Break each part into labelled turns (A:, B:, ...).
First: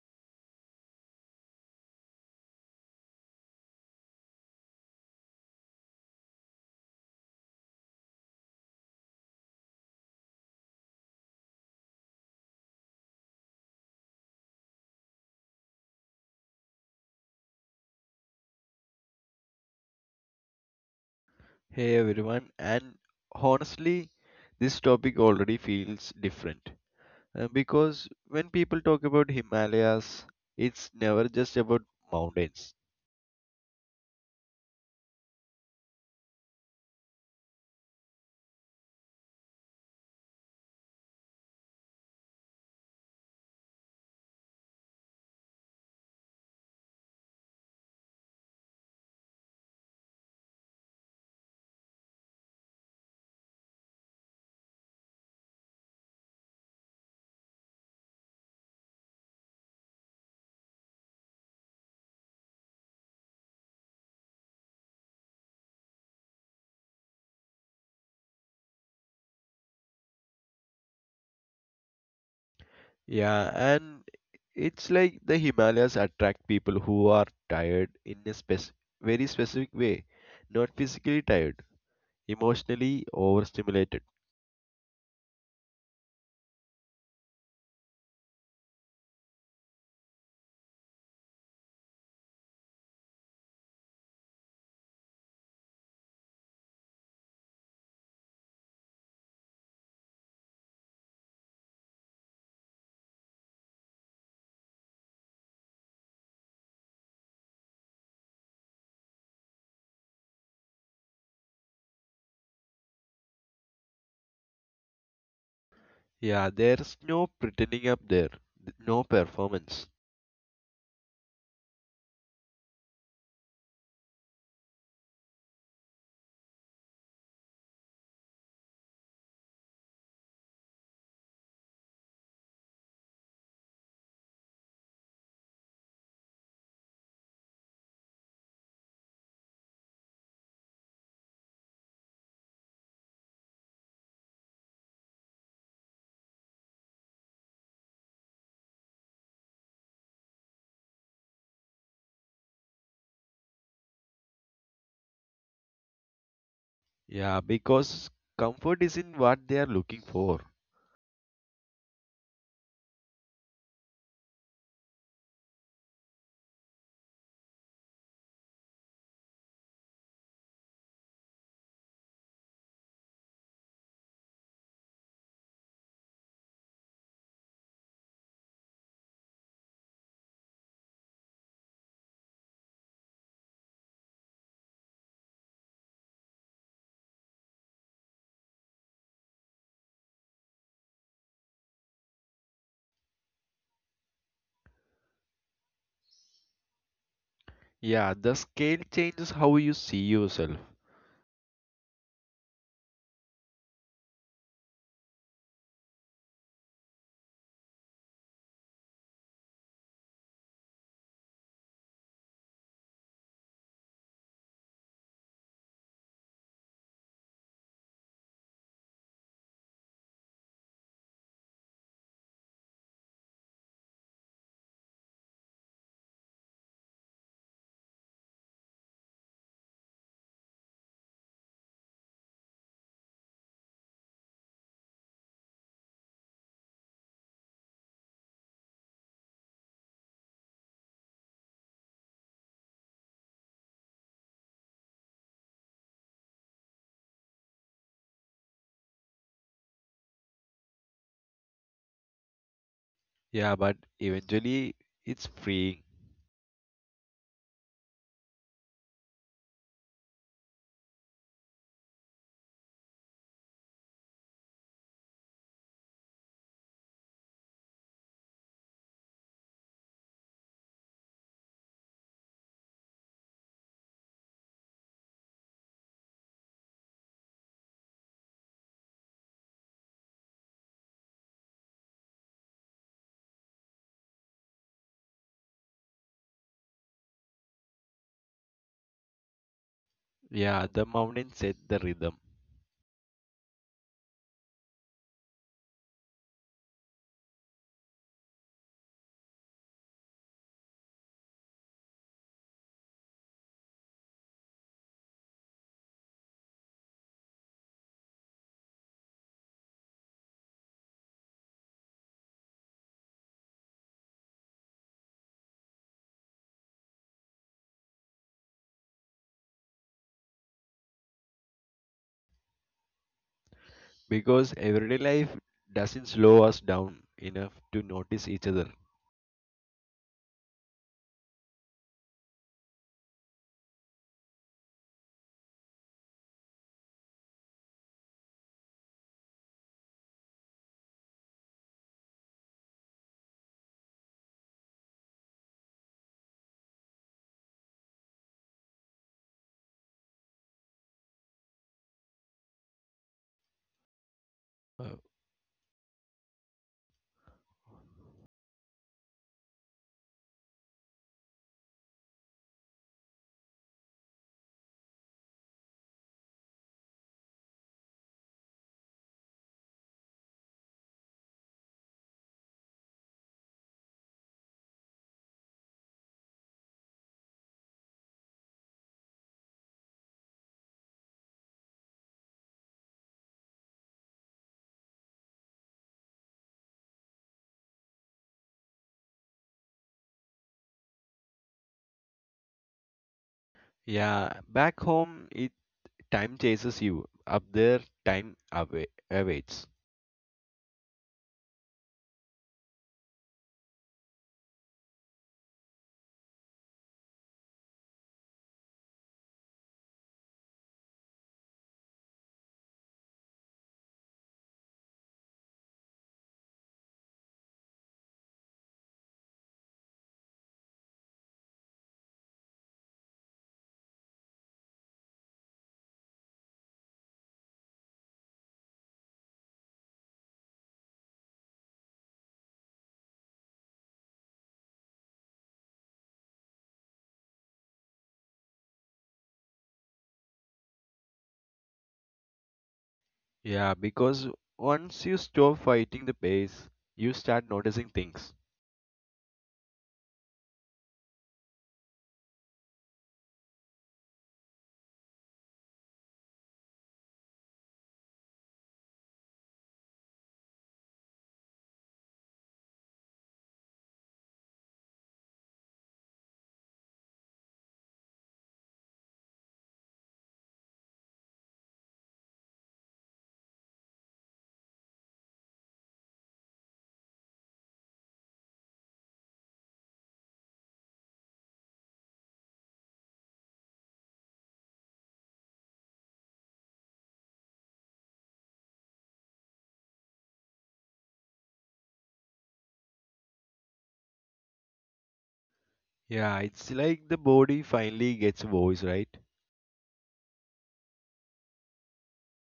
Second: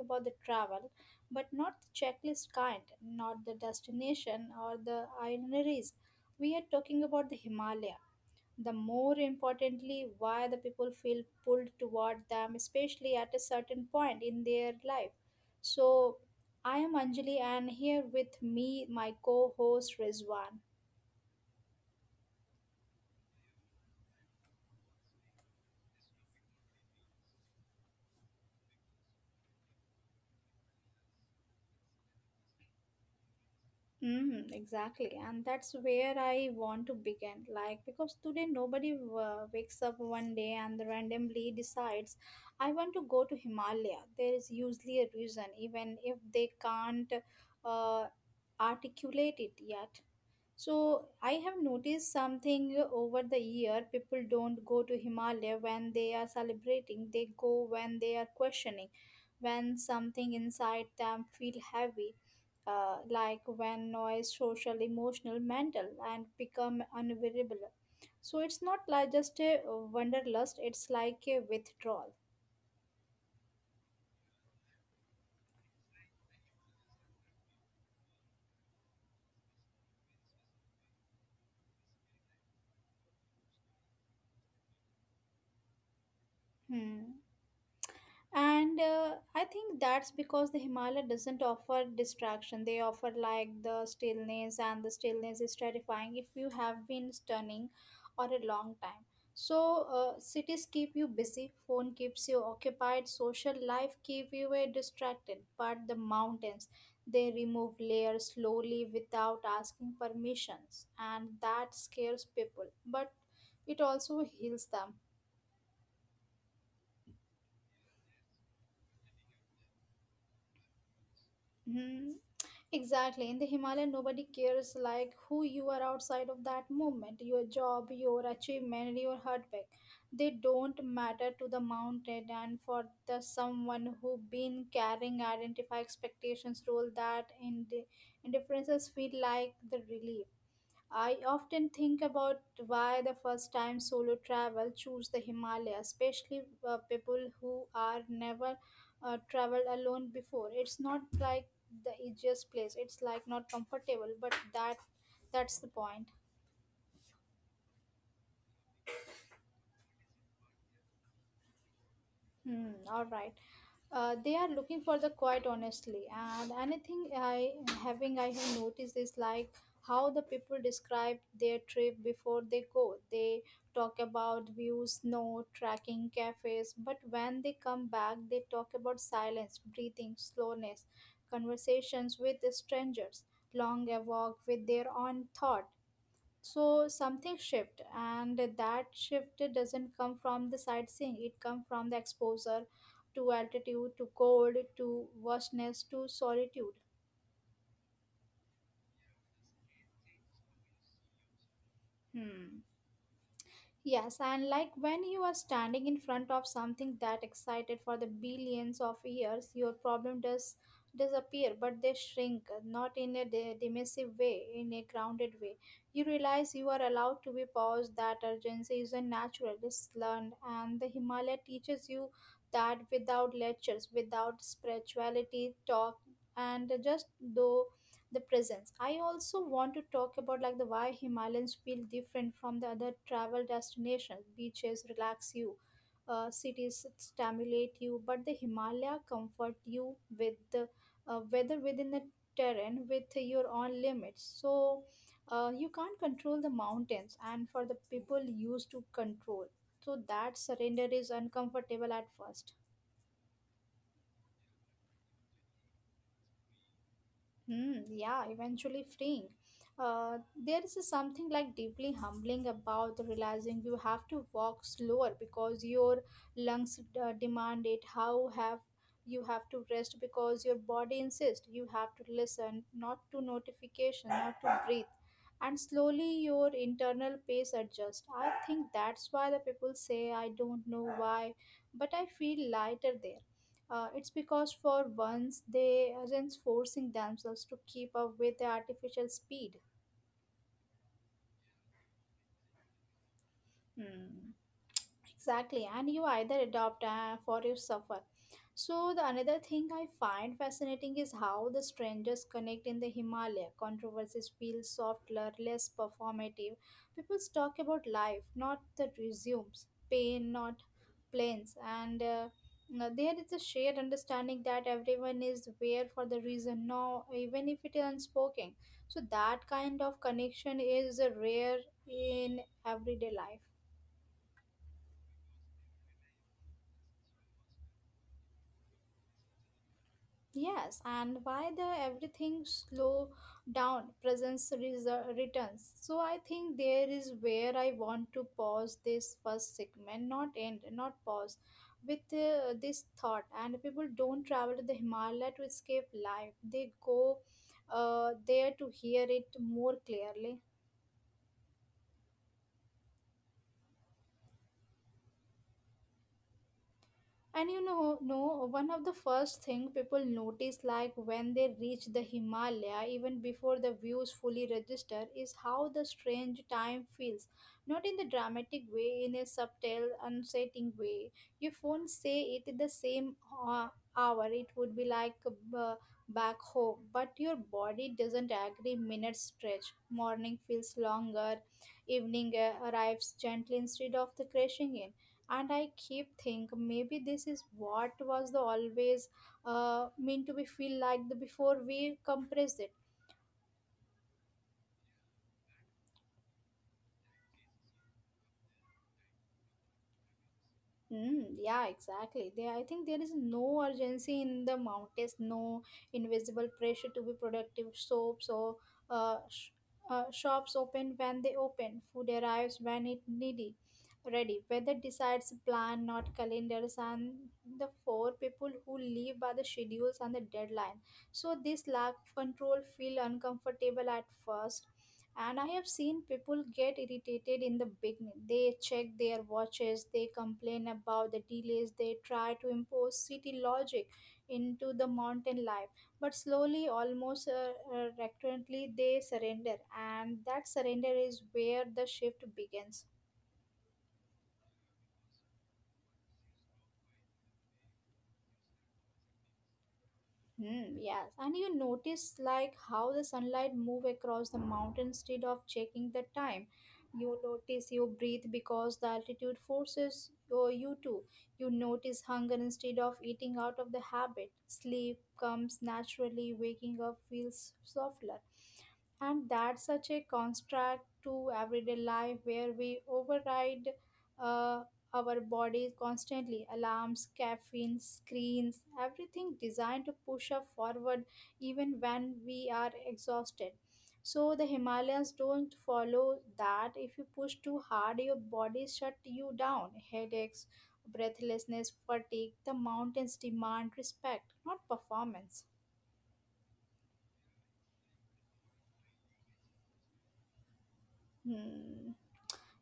A: about the travel, but not the checklist kind, not the destination or the itineraries. We are talking about the Himalaya the more importantly why the people feel pulled toward them, especially at a certain point in their life. So I am Anjali and here with me my co-host Rizwan.
B: Hey everyone, and honestly, this topic already feels different because when people talk about Himalayas, it's never just about mountains.
A: Mm, exactly, and that's where I want to begin. Like, because today nobody wakes up one day and randomly decides, I want to go to Himalaya. There is usually a reason, even if they can't uh, articulate it yet. So I have noticed something over the year. People don't go to Himalaya when they are celebrating. They go when they are questioning, when something inside them feel heavy, like when noise, social, emotional, mental, and become unbearable. So it's not like just a wanderlust. It's like a withdrawal.
B: Yeah, and it's like the Himalayas attract people who are tired in a very specific way, not physically tired, emotionally overstimulated.
A: Hmm. And I think that's because the Himalaya doesn't offer distraction. They offer like the stillness, and the stillness is terrifying if you have been stunning or a long time. So cities keep you busy, phone keeps you occupied, social life keep you distracted, but the mountains, they remove layers slowly without asking permissions, and that scares people, but it also heals them.
B: Yeah, there's no pretending up there, no performance.
A: Mhm. Exactly. In the Himalaya, nobody cares like who you are outside of that movement, your job, your achievement, your heartbreak. They don't matter to the mountain, and for the someone who been carrying identify expectations role that in the indifferences feel like the relief. I often think about why the first time solo travel choose the Himalayas, especially people who are never traveled alone before. It's not like the easiest place. It's like not comfortable, but that's the point.
B: Yeah, because comfort isn't what they are looking for.
A: Hmm, all right. They are looking for the quiet honestly, and anything I have noticed is like how the people describe their trip before they go. They talk about views, snow, tracking, cafes, but when they come back they talk about silence, breathing, slowness, conversations with strangers, long a walk with their own thought. So something shift, and that shift doesn't come from the sightseeing, it comes from the exposure to altitude, to cold, to vastness, to solitude.
B: Yeah, the scale changes how you see yourself.
A: Hmm. Yes, and like when you are standing in front of something that excited for the billions of years, your problem does disappear, but they shrink, not in a dismissive way, in a grounded way. You realize you are allowed to be paused, that urgency isn't natural, it's learned, and the Himalaya teaches you that without lectures, without spirituality talk, and just though the presence. I also want to talk about like the why Himalayans feel different from the other travel destinations. Beaches relax you, cities stimulate you, but the Himalaya comfort you with the weather, within the terrain, with your own limits. So you can't control the mountains, and for the people used to control, so that surrender is uncomfortable at first.
B: Yeah, but eventually it's freeing.
A: Hmm, yeah, eventually freeing. Uh, there is something like deeply humbling about realizing you have to walk slower because your lungs demand it. How have You have to rest because your body insists. You have to listen, not to notification, not to breathe, and slowly your internal pace adjusts. I think that's why the people say I don't know why, but I feel lighter there. It's because for once they aren't forcing themselves to keep up with the artificial speed.
B: Yeah, the mountain set the rhythm
A: Hmm. Exactly, and you either adopt or you suffer. So the another thing I find fascinating is how the strangers connect in the Himalaya. Controversies feel softer, less performative. People talk about life, not the resumes, pain, not planes, and now there is a shared understanding that everyone is there for the reason now, even if it is unspoken. So that kind of connection is rare in everyday life.
B: because everyday life doesn't slow us down enough to notice each other.
A: Yes, and why the everything slow down presence returns. So I think there is where I want to pause this first segment, not end, not pause, with this thought. And people don't travel to the Himalaya to escape life; they go there to hear it more clearly.
B: Uh,
A: And you know, no, one of the first thing people notice like when they reach the Himalaya, even before the views fully register, is how the strange time feels. Not in the dramatic way, in a subtle, unsettling way. Your phone say it in the same uh, hour, it would be like back home, but your body doesn't agree. Minutes stretch. Morning feels longer, evening arrives gently instead of the crashing in, and I keep think maybe this is what was the always meant to be feel like the before we compressed it.
B: yeah, back home it time chases you. Up there, time away, awaits.
A: Mm, yeah, exactly. There, I think there is no urgency in the mountains, no invisible pressure to be productive. Soaps or uh, sh- shops open when they open. Food arrives when it needy, ready. Weather decides plan, not calendars, and the four people who live by the schedules and the deadline. So this lack of control feel uncomfortable at first, and I have seen people get irritated in the beginning. They check their watches, they complain about the delays, they try to impose city logic into the mountain life, but slowly, almost recurrently they surrender, and that surrender is where the shift begins.
B: Yeah, because once you stop fighting the pace, you start noticing things.
A: Hmm, yes, and you notice like how the sunlight move across the mountain instead of checking the time. You notice you breathe because the altitude forces oh, you to. You notice hunger instead of eating out of the habit. Sleep comes naturally, waking up feels softer. And that's such a contrast to everyday life where we override uh, our bodies constantly, alarms, caffeine, screens, everything designed to push us forward even when we are exhausted. So the Himalayas don't follow that. If you push too hard, your body shut you down: headaches, breathlessness, fatigue. The mountains demand respect, not performance.
B: Yeah, it's like the body finally gets a voice, right?
A: Hmm.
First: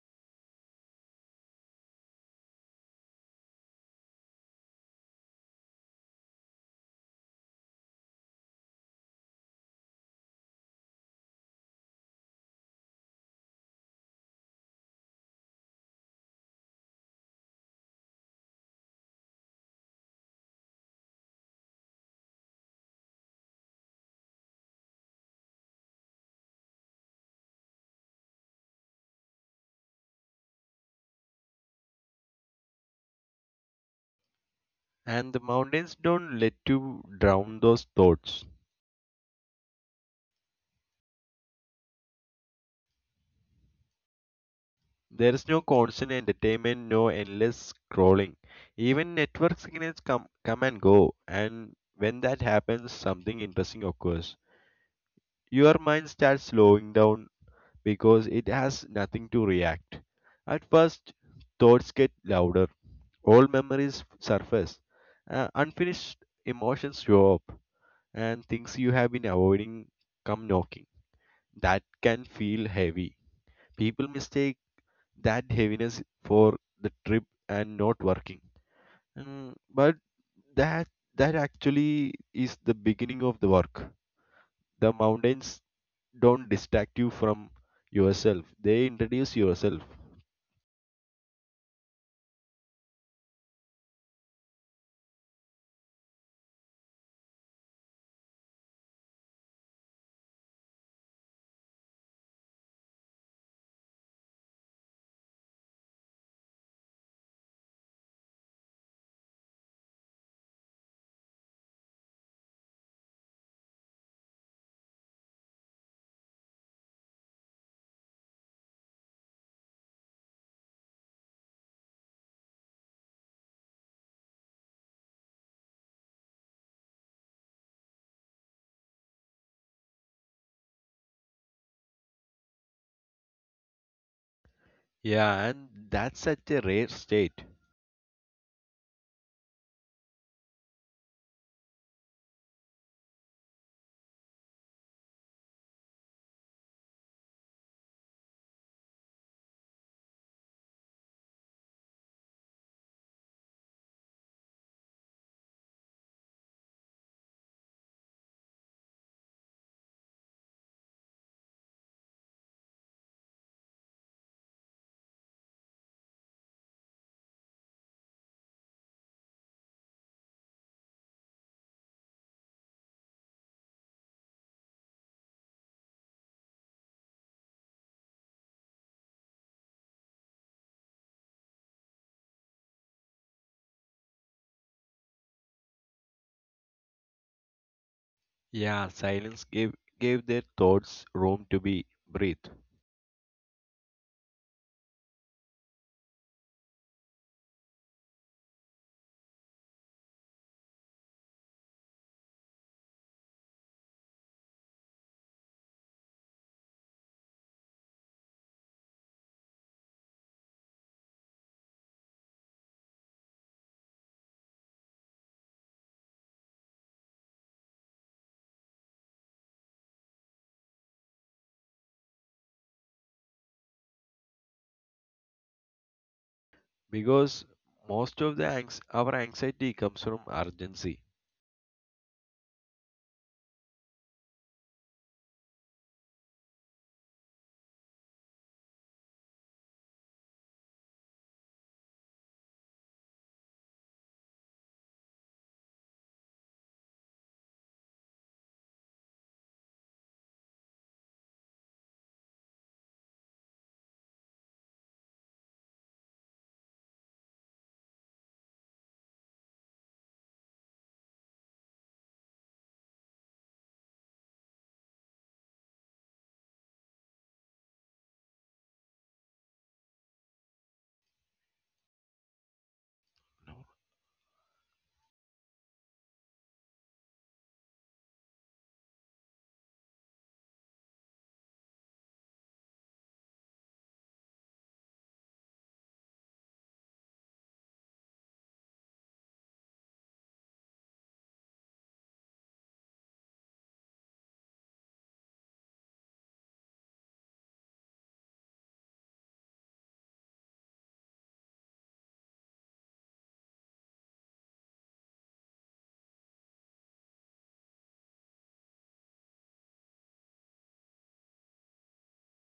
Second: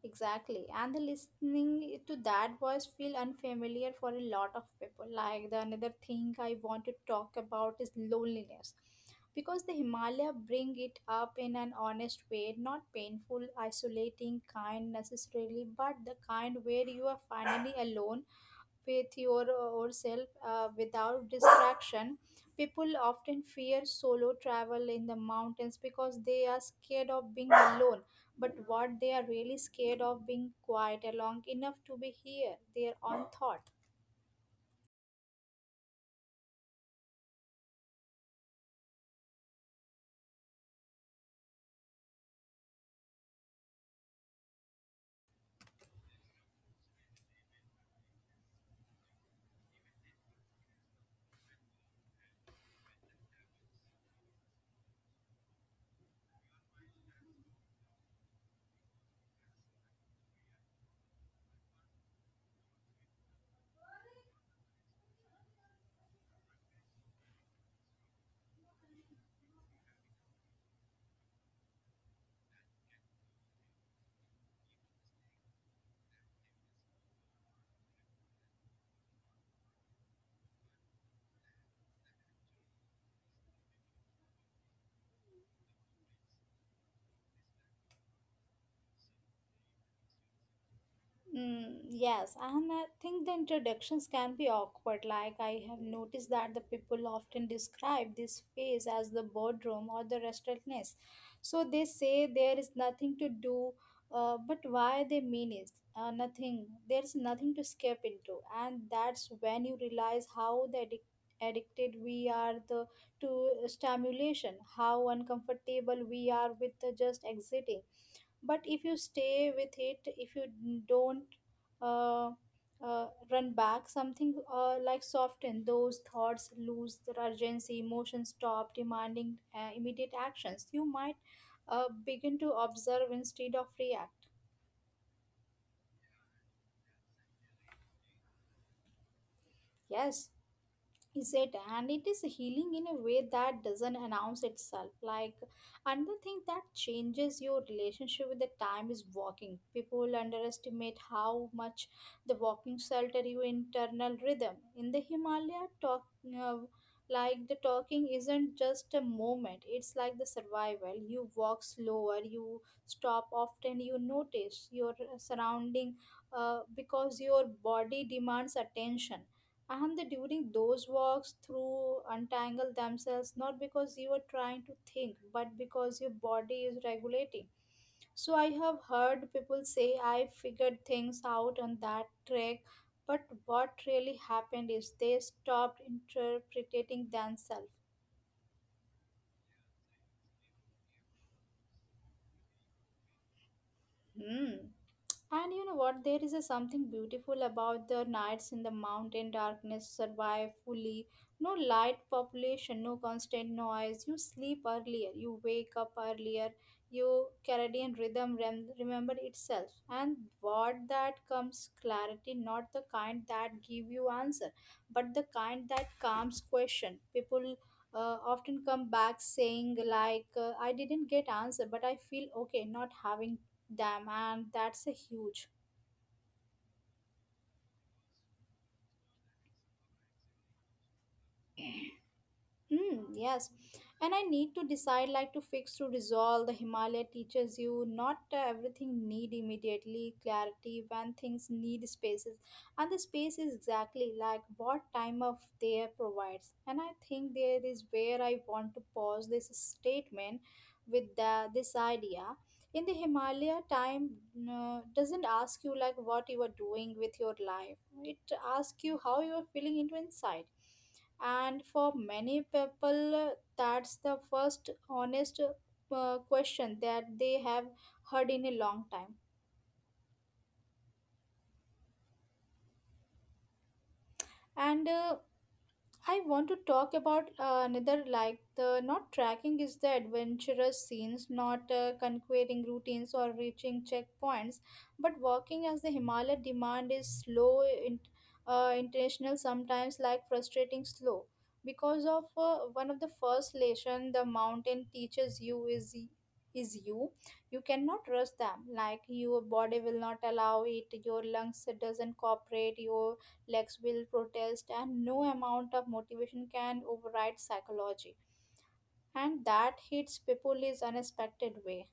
A: Exactly. And the listening to that voice feel unfamiliar for a lot of people. Like the another thing I want to talk about is loneliness. Because the Himalaya bring it up in an honest way, not painful, isolating kind necessarily, but the kind where you are finally alone with yourself without distraction. People often fear solo travel in the mountains because they are scared of being alone, but what they are really scared of being quiet along enough to be here their own thought.
B: And the mountains don't let you drown those thoughts. There is no constant entertainment, no endless scrolling. Even network signals come and go, and when that happens, something interesting occurs. Your mind starts slowing down because it has nothing to react. At first, thoughts get louder, old memories surface, unfinished emotions show up, and things you have been avoiding come knocking. That can feel heavy. People mistake that heaviness for the trip and not working. Mm, but that that actually is the beginning of the work. The mountains don't distract you from yourself. They introduce yourself.
A: Mm, yes, and I think the introductions can be awkward. Like, I have noticed that the people often describe this phase as the boardroom or the restlessness. So they say there is nothing to do, but why they mean is nothing. There's nothing to skip into. And that's when you realize how the addicted we are the to stimulation, how uncomfortable we are with the just exiting. But if you stay with it, if you don't uh, run back something like soften those thoughts, lose their urgency, emotions stop demanding immediate actions, you might begin to observe instead of react.
B: Yeah, and that's such a rare state.
A: Yes is it, and it is healing in a way that doesn't announce itself. Like another thing that changes your relationship with the time is walking. People underestimate how much the walking alter your internal rhythm. In the Himalaya talk, uh, like the talking isn't just a moment, it's like the survival. You walk slower, you stop often, you notice your surrounding because your body demands attention, and they during those walks through untangle themselves, not because you are trying to think, but because your body is regulating. So I have heard people say I figured things out on that trek, but what really happened is they stopped interpreting themselves.
B: Yeah, silence gave their thoughts room to be breathed
A: Hmm. And you know what? There is a something beautiful about the nights in the mountain. Darkness survive fully. No light population, no constant noise. You sleep earlier, you wake up earlier. Your Caribbean rhythm remember itself. And what that comes clarity, not the kind that give you answer, but the kind that calms question. People often come back saying like, I didn't get answer, but I feel okay not having. Damn, and that's a huge.
B: because most of our anxiety comes from urgency.
A: Hmm, yes. And I need to decide like to fix to resolve. The Himalaya teaches you not everything need immediately clarity when things need spaces. And the space is exactly like what time of there provides. And I think there is where I want to pause this statement with this idea. In the Himalaya, time doesn't ask you like what you are doing with your life. It asks you how you are feeling into inside and for many people that's the first honest question that they have heard in a long time and I want to talk about another like the not tracking is the adventurous scenes, not conquering routines or reaching checkpoints, but walking as the Himalaya demand is slow, in, intentional, sometimes like frustrating slow. Because of one of the first lesson the mountain teaches you is you. You cannot rush them. Like your body will not allow it, your lungs doesn't cooperate, your legs will protest, and no amount of motivation can override psychology. And that hits people is unexpected way.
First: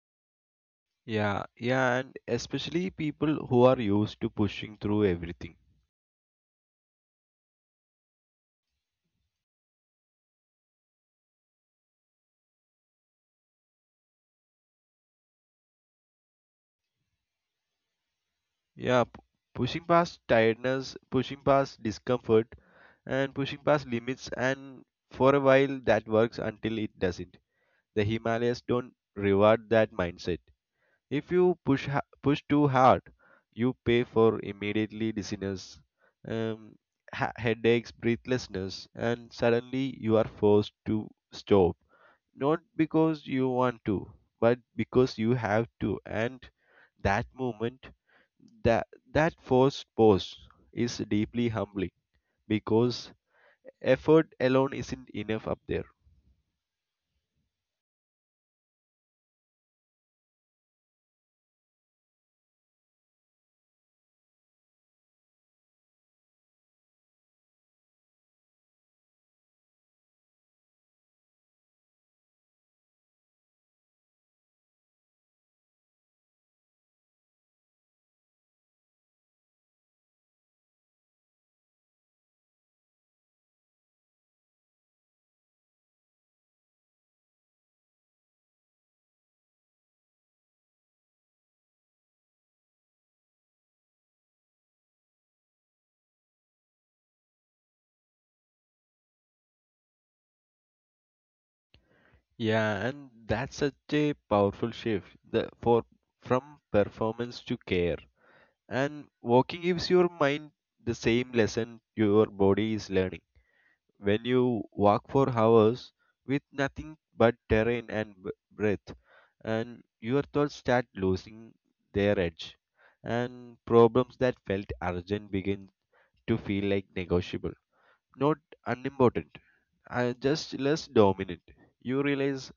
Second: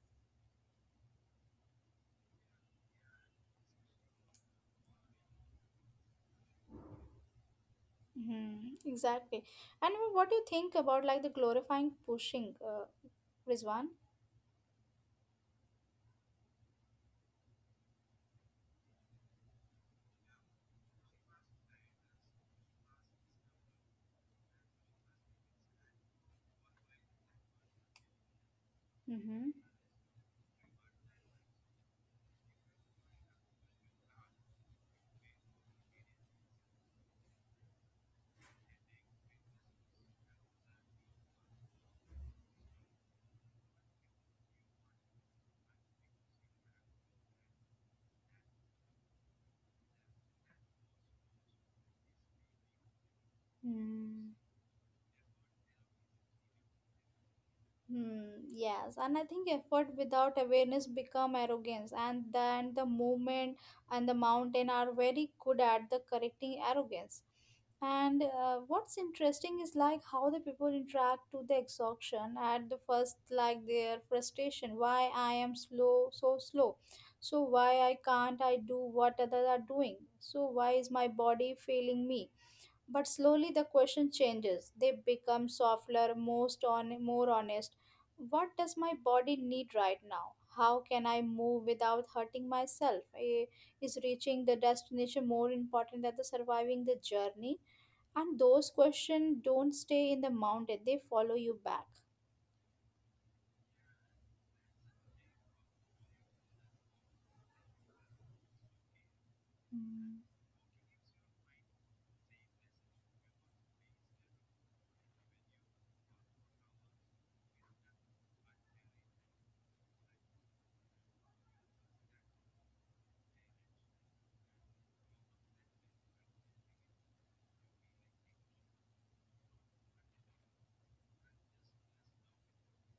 B: Yeah, yeah, and especially people who are used to pushing through everything.
A: Exactly. And what do you think about like the glorifying pushing, Rizwan?
B: Yeah, pushing past tiredness, pushing past discomfort, and pushing past limits, and for a while that works until it doesn't. The Himalayas don't
A: Mm-hmm.
B: reward that mindset. If you push too hard, you pay for immediately dizziness, um, headaches, breathlessness, and suddenly you are forced to stop not because you want to, but because you have to. And that moment, that that forced pause is deeply humbling because
A: Hmm.
B: effort alone isn't enough up there.
A: Hmm, yes, and I think effort without awareness become arrogance, and then the movement and the mountain are very good at the correcting arrogance. And what's interesting is like how the people interact to the exhaustion at the first, like their frustration. Why I am slow. So why I can't I do what others are doing? So why is my body failing me? But slowly the question changes. They become softer, most on, more honest. What does my body need right now? How can I move without hurting myself? Is reaching the destination more important than the surviving the journey? And those questions don't stay in the mountain, they follow you back.
B: Yeah, and that's such a powerful shift the, for from performance to care. And walking
A: Hmm.
B: gives your mind the same lesson your body is learning. When you walk for hours with nothing but terrain and breath, and your thoughts start losing their edge, and problems that felt urgent begin to feel like negotiable, not unimportant, and just less dominant. You realize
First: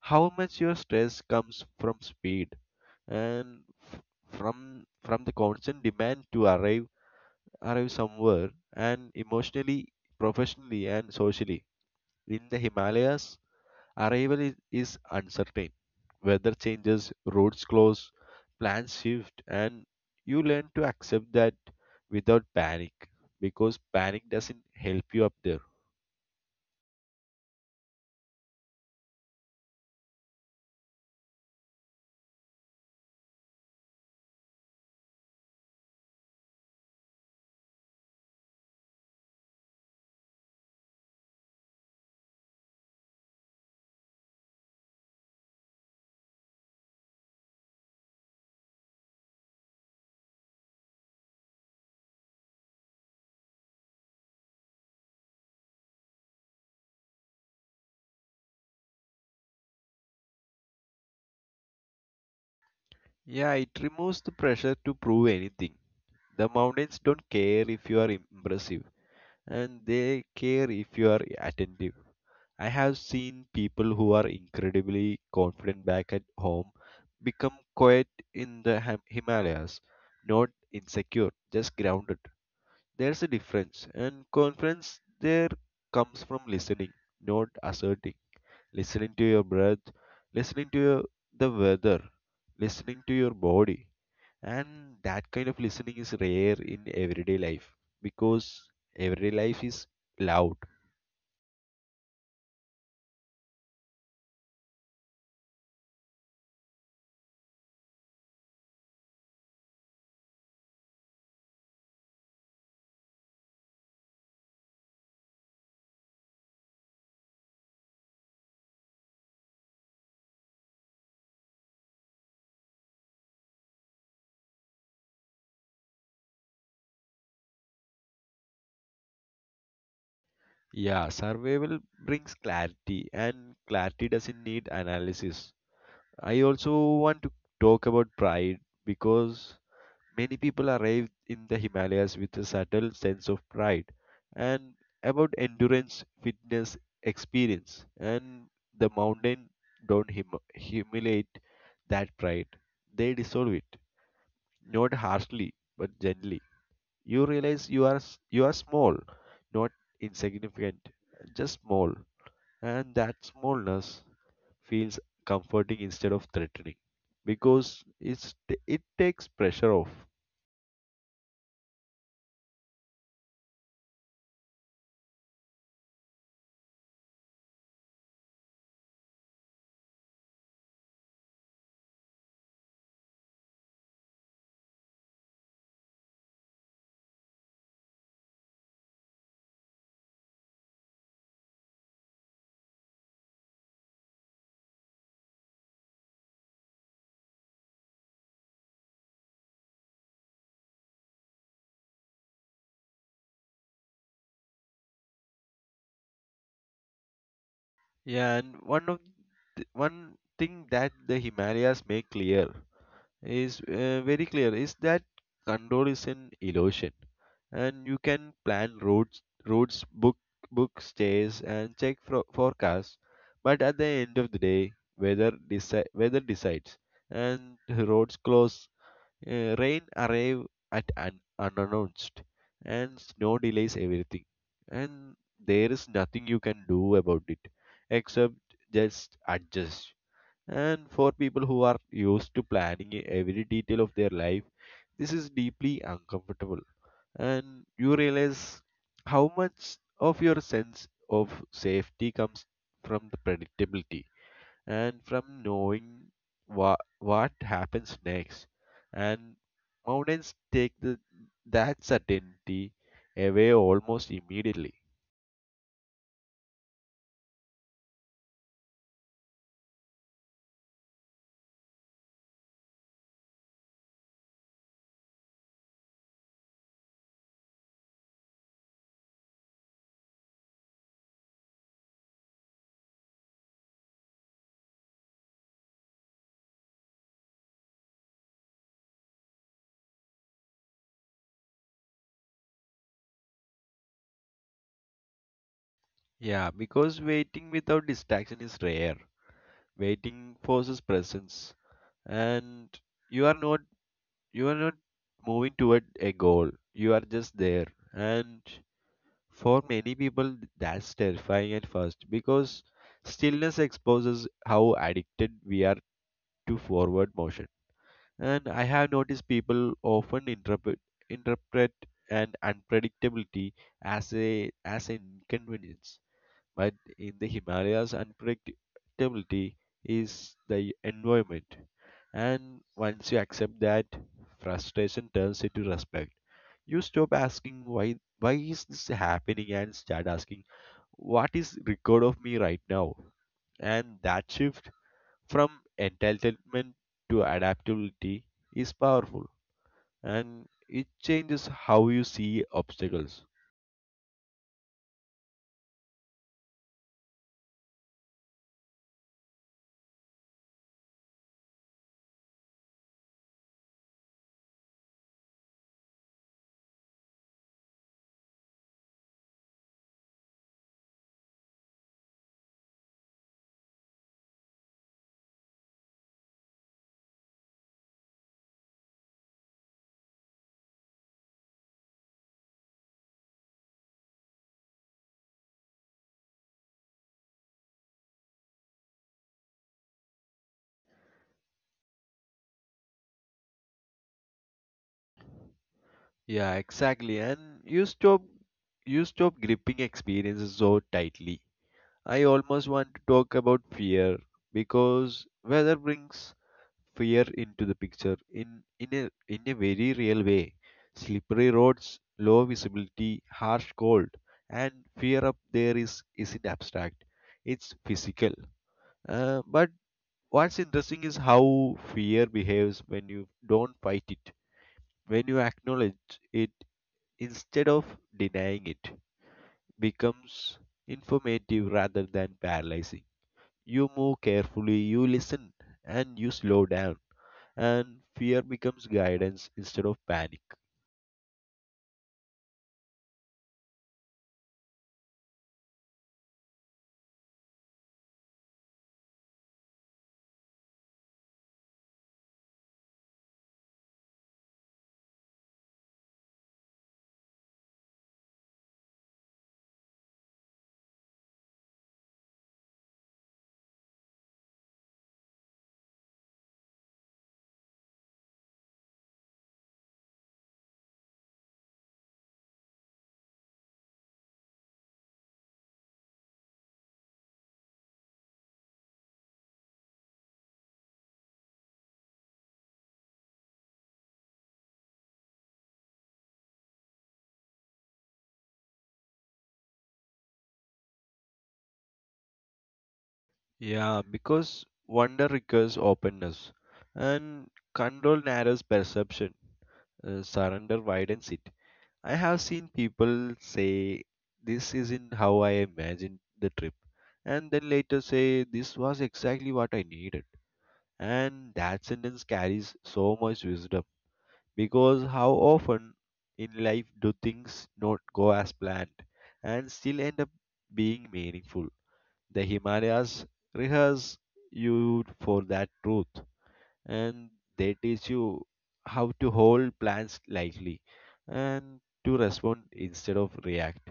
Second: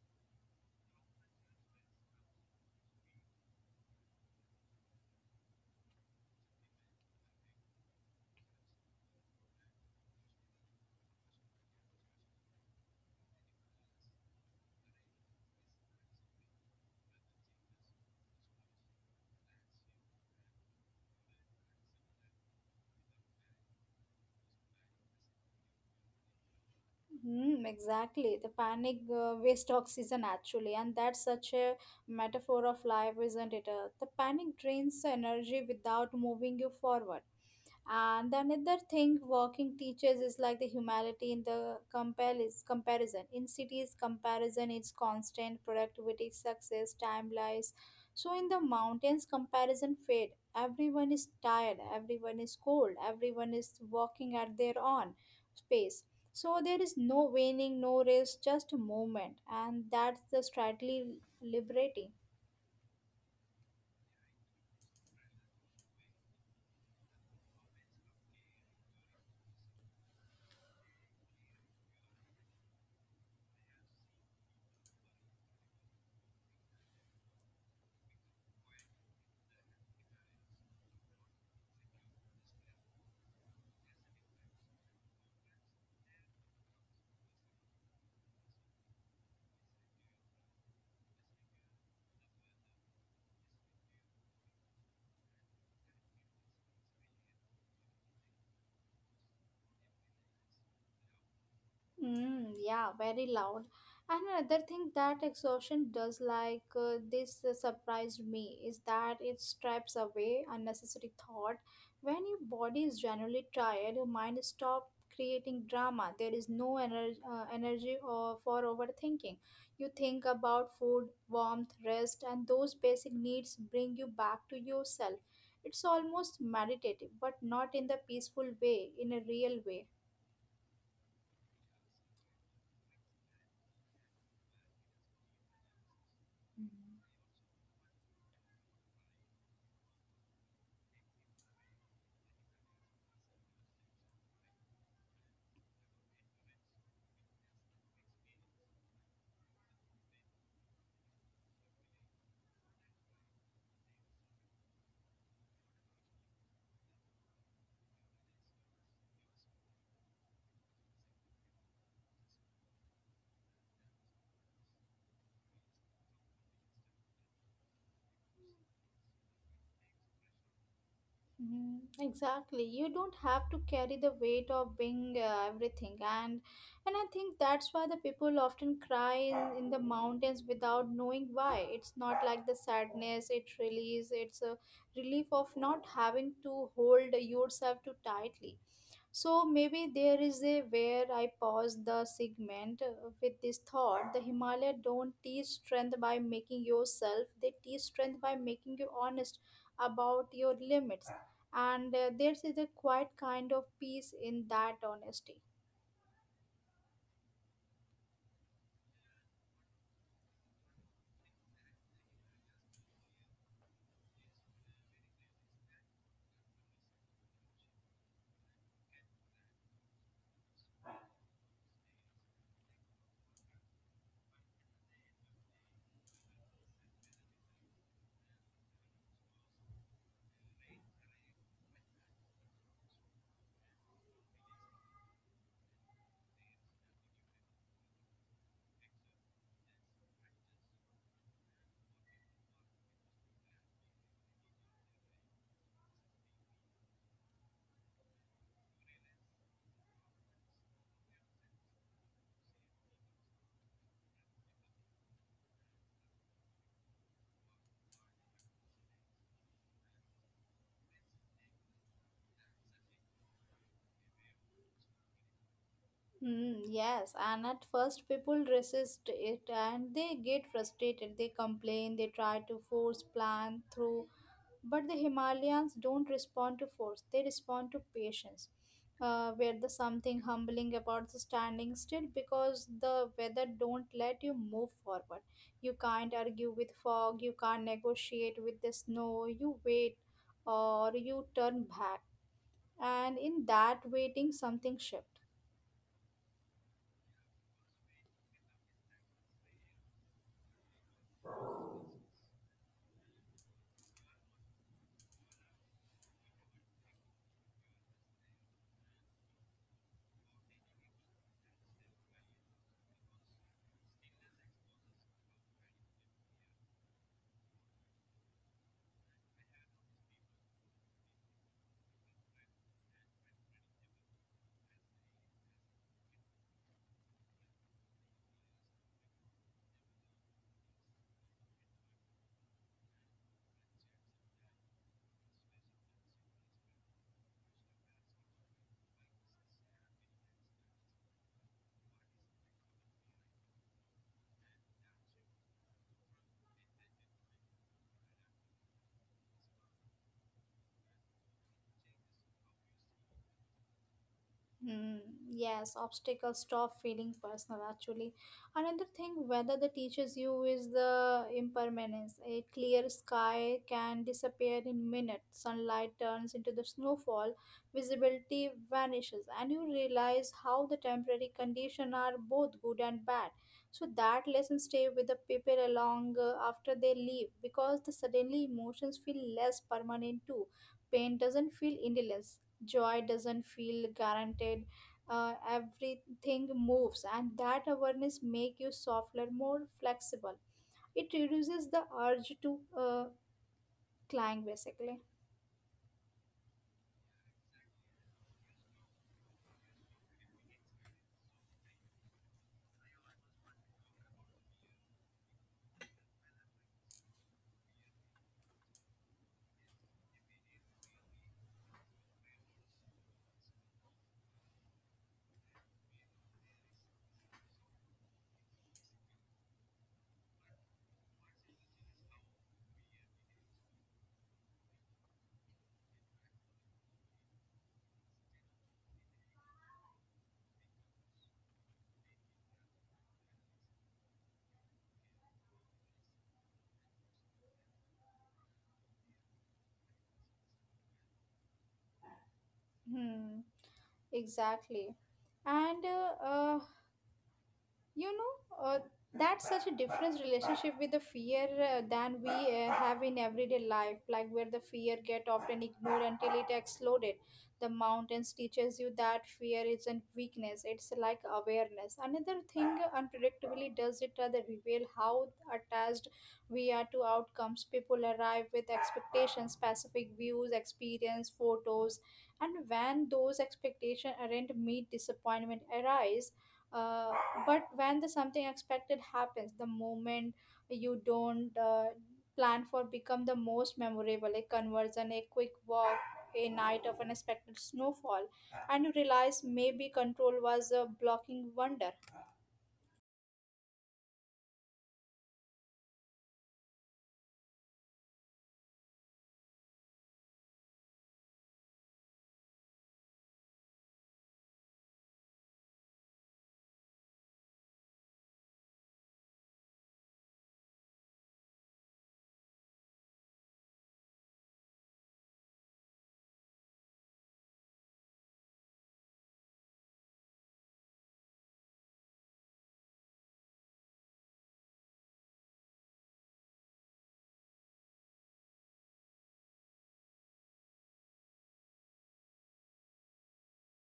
B: how much your stress comes from speed and f- from the constant demand to arrive somewhere and emotionally professionally and socially in the Himalayas, arrival is uncertain. Weather changes, roads close, plans shift, and you learn to accept that without panic because panic doesn't help you up there.
A: Hmm, exactly. The panic waste oxygen actually, and that's such a metaphor of life, isn't it? The panic drains the energy without moving you forward. And the another thing walking teaches is like the humanity in the compare is comparison. In cities, comparison is constant, productivity, success, time lies. So in the mountains, comparison fade. Everyone is tired, everyone is cold, everyone is walking at their own space. So there is no waning, no race, just movement, and that's the strategy liberating.
B: Yeah, it removes the pressure to prove anything. The mountains don't care if you are impressive, and they care if you are attentive. I have seen people who are incredibly confident back at home become quiet in the Himalayas, not insecure, just grounded. There's a difference, and confidence there comes from listening, not asserting. Listening to your breath, listening to the weather, listening to your body. And that kind of listening is rare in everyday life because everyday life is loud.
A: Mm, yeah, very loud. And another thing that exhaustion does, like this surprised me, is that it strips away unnecessary thought. When your body is generally tired, your mind stops creating drama. There is no energy or for overthinking. You think about food, warmth, rest, and those basic needs bring you back to yourself. It's almost meditative, but not in the peaceful way, in a real way.
B: Yeah, survival brings clarity, and clarity doesn't need analysis. I also
A: Mm-hmm.
B: want to talk about pride because many people arrive in the Himalayas with a subtle sense of pride and about endurance, fitness, experience, and the mountain don't humiliate that pride. They dissolve it, not harshly but gently. You realize you are small, not insignificant, just small, and that smallness feels comforting instead of threatening because it takes pressure off.
A: Mm, exactly. You don't have to carry the weight of being everything, and I think that's why the people often cry in the mountains without knowing why. It's not like the sadness; it release. It's a relief of not having to hold yourself too tightly. So maybe there is a where I pause the segment with this thought: the Himalaya don't teach strength by making yourself; they teach strength by making you honest about your limits and there is a quiet kind of peace in that honesty.
B: Yeah, and one of one thing that the Himalayas make clear is very clear is that control is an illusion, and you can plan roads, book stays and check for forecasts, but at the end of the day weather decides, and roads close. Rain arrive at unannounced, and snow delays everything, and there is nothing you can do about it except just adjust. And for people who are used to planning every detail of their life, this is deeply uncomfortable, and you realize how much of your sense of safety comes from the predictability and from knowing what happens next, and mountains take that certainty away almost immediately.
A: Mm, yes, and at first people resist it and they get frustrated. They complain, they try to force plan through, but the Himalayans don't respond to force, they respond to patience. Where the something humbling about the standing still because the weather don't let you move forward. You can't argue with fog, you can't negotiate with the snow, you wait or you turn back. And in that waiting, something shifts.
B: Yeah, because waiting without distraction is rare. Waiting forces presence, and you are not you are not moving toward a goal, you are just there, and for many people that's terrifying at first because stillness exposes how addicted we are to forward motion. And I have noticed people often interpret an unpredictability as a as an inconvenience. But in the Himalayas, unpredictability is the environment. And once you accept that, frustration turns into respect. You stop asking why is this happening and start asking what is record of me right now, and that shift from entitlement to adaptability is powerful, and it changes how you see obstacles.
A: Hmm, yes, obstacles stop feeling personal actually. Another thing, weather that teaches you is the impermanence. A clear sky can disappear in minutes, sunlight turns into the snowfall, visibility vanishes, and you realize how the temporary conditions are both good and bad. So that lesson stay with the people along after they leave because the suddenly emotions feel less permanent too. Pain doesn't feel endless, joy doesn't feel guaranteed, everything moves and that awareness make you softer more flexible. It reduces the urge to climb basically.
B: Yeah, exactly, and you stop gripping experiences so tightly. I almost want to talk about fear because weather brings fear into the picture in a very real way, slippery roads, low visibility, harsh cold, and fear up there is isn't abstract, it's physical. But what's interesting is how fear behaves when you don't fight it, when you acknowledge it instead of denying it, becomes informative rather than paralyzing. You move carefully, you listen, and you slow down, and fear becomes guidance instead of panic.
A: hmm, exactly. And you know uh, that's such a different relationship with the fear than we have in everyday life like where the fear get often ignored until it exploded. The mountains teaches you that fear isn't weakness, it's like awareness. Another thing unpredictably does it rather reveal how attached we are to outcomes. People arrive with expectations, specific views, experience photos, and when those expectations aren't meet disappointment arise. uh, but when the something expected happens the moment you don't plan for become the most memorable, a conversion, a quick walk, a night of unexpected snowfall, and you realize maybe control was a blocking wonder.
B: Yeah, because wonder requires openness, and control narrows perception. Surrender widens it. I have seen people say, This isn't how I imagined the trip, and then later say, This was exactly what I needed. And that sentence carries so much wisdom because how often in life do things not go as planned and still end up being meaningful? The Himalayas rehearse you for that truth, and they teach you how to hold plans lightly and to respond instead of react.